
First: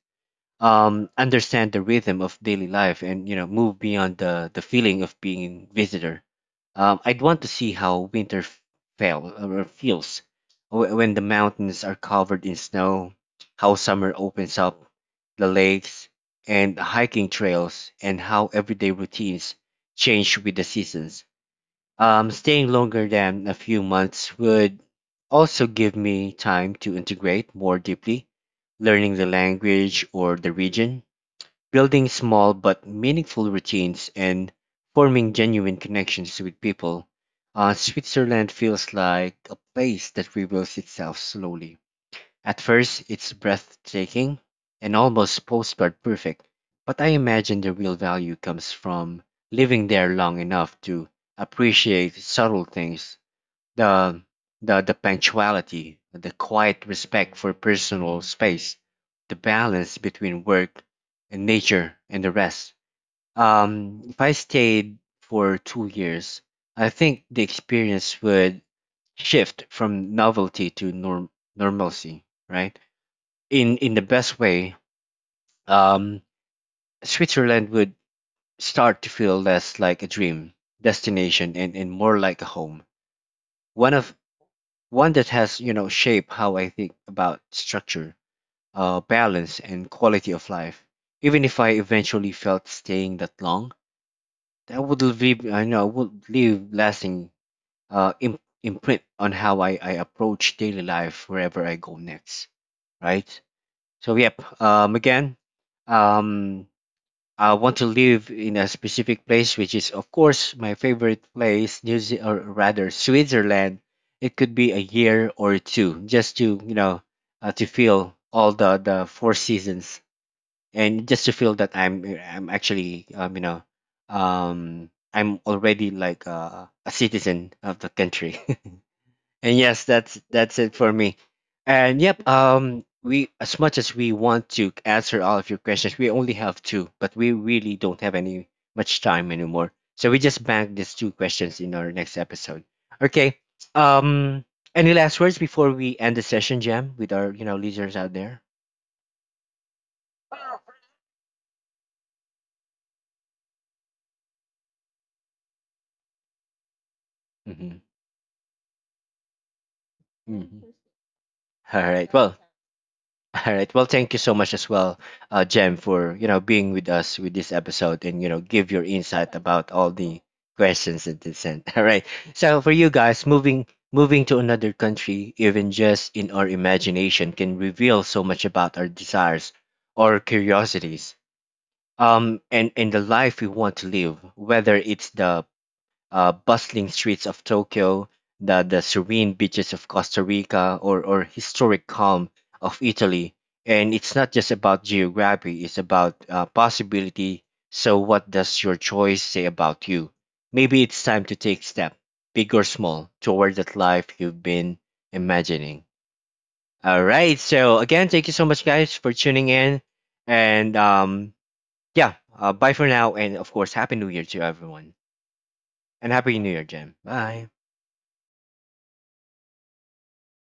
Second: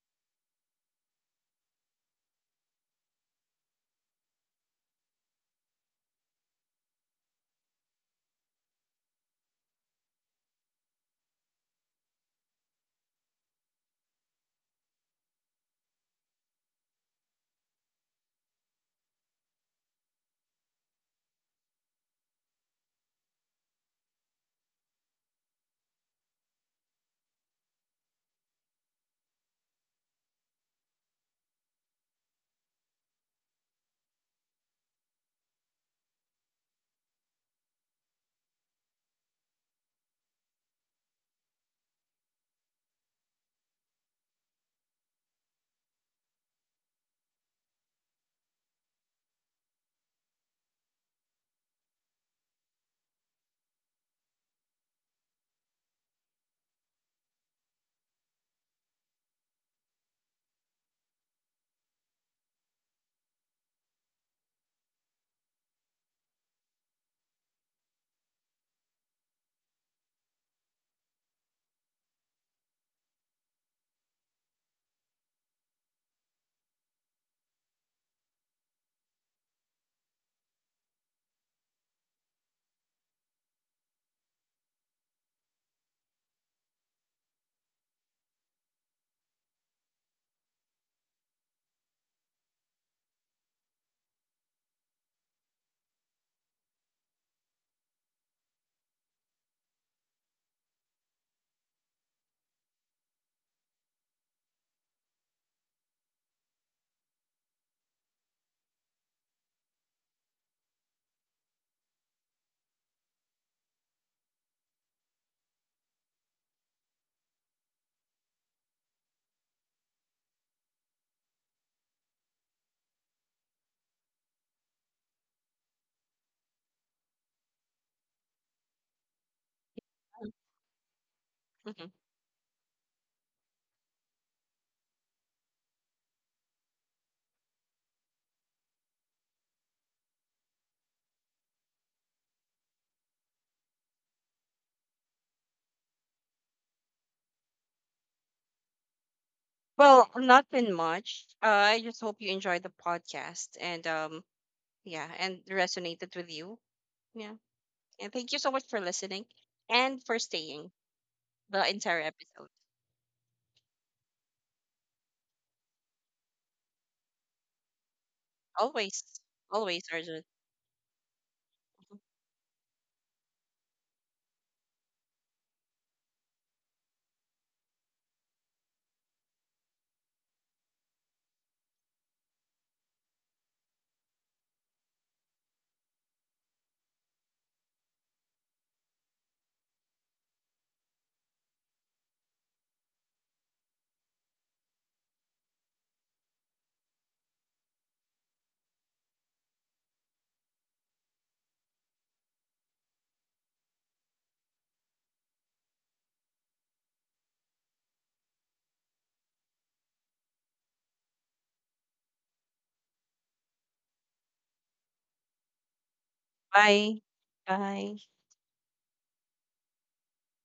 S1: um, understand the rhythm of daily life and you know move beyond the the feeling of being visitor. Um, I'd want to see how winter f- fell uh, or feels wh- when the mountains are covered in snow, how summer opens up the lakes and hiking trails, and how everyday routines change with the seasons. Um, staying longer than a few months would also give me time to integrate more deeply, learning the language or the region, building small but meaningful routines, and forming genuine connections with people. Uh, Switzerland feels like a place that reveals itself slowly. At first, it's breathtaking and almost postcard perfect, but I imagine the real value comes from living there long enough to appreciate subtle things, the, the, the punctuality, the quiet respect for personal space, the balance between work and nature and the rest. Um, if I stayed for two years, I think the experience would shift from novelty to norm- normalcy, right? in in the best way, um, Switzerland would start to feel less like a dream destination and, and more like a home. One of One that has you know shaped how I think about structure, uh, balance, and quality of life. Even if I eventually felt staying that long, that would leave I know would leave lasting uh, im- imprint on how I, I approach daily life wherever I go next. Right. So yep. Um. Again. Um I want to live in a specific place, which is, of course, my favorite place, New Ze- or rather Switzerland. It could be a year or two, just to you know, uh, to feel all the the four seasons, and just to feel that I'm I'm actually um, you know, um, I'm already like a, a citizen of the country. *laughs* And yes, that's that's it for me.
S2: Hmm.
S1: And yep, um we as much as we want to answer all of your questions, we only have two, but we really don't have any much time anymore. So we just bank these two questions in our next episode. Okay. Um any last words before we end the session, Jam, with our you know listeners out there?
S2: Well, not been much. Uh, I just hope you enjoyed the podcast and um, yeah, and resonated with you. Yeah.
S1: Mm-hmm.
S2: And thank you so much for listening and for
S1: Mm-hmm.
S2: staying the
S1: All
S2: entire
S1: right. Well,
S2: episode.
S1: All right. Well, thank you so much as well, uh, Jem, for you know being with us with this episode and you know give your
S2: Always,
S1: insight about
S2: always,
S1: all the
S2: Arjun.
S1: questions that they sent. *laughs* All right. So for you guys, moving moving to another country, even just in our imagination, can reveal so much about our desires or curiosities, um, and and the life we want to live. Whether it's the uh, bustling streets of Tokyo, the, the serene beaches of Costa Rica, or, or historic calm of Italy. And it's not just about geography, it's about uh, possibility. So, what does your choice say about you? Maybe it's time to take step, big or small, toward that life you've been imagining. All right. So, again, thank you so much, guys, for tuning in. And um, yeah, uh, bye for now. And of course, Happy New Year to everyone. And Happy New Year, Jen.
S2: Bye.
S1: Bye.
S2: Bye.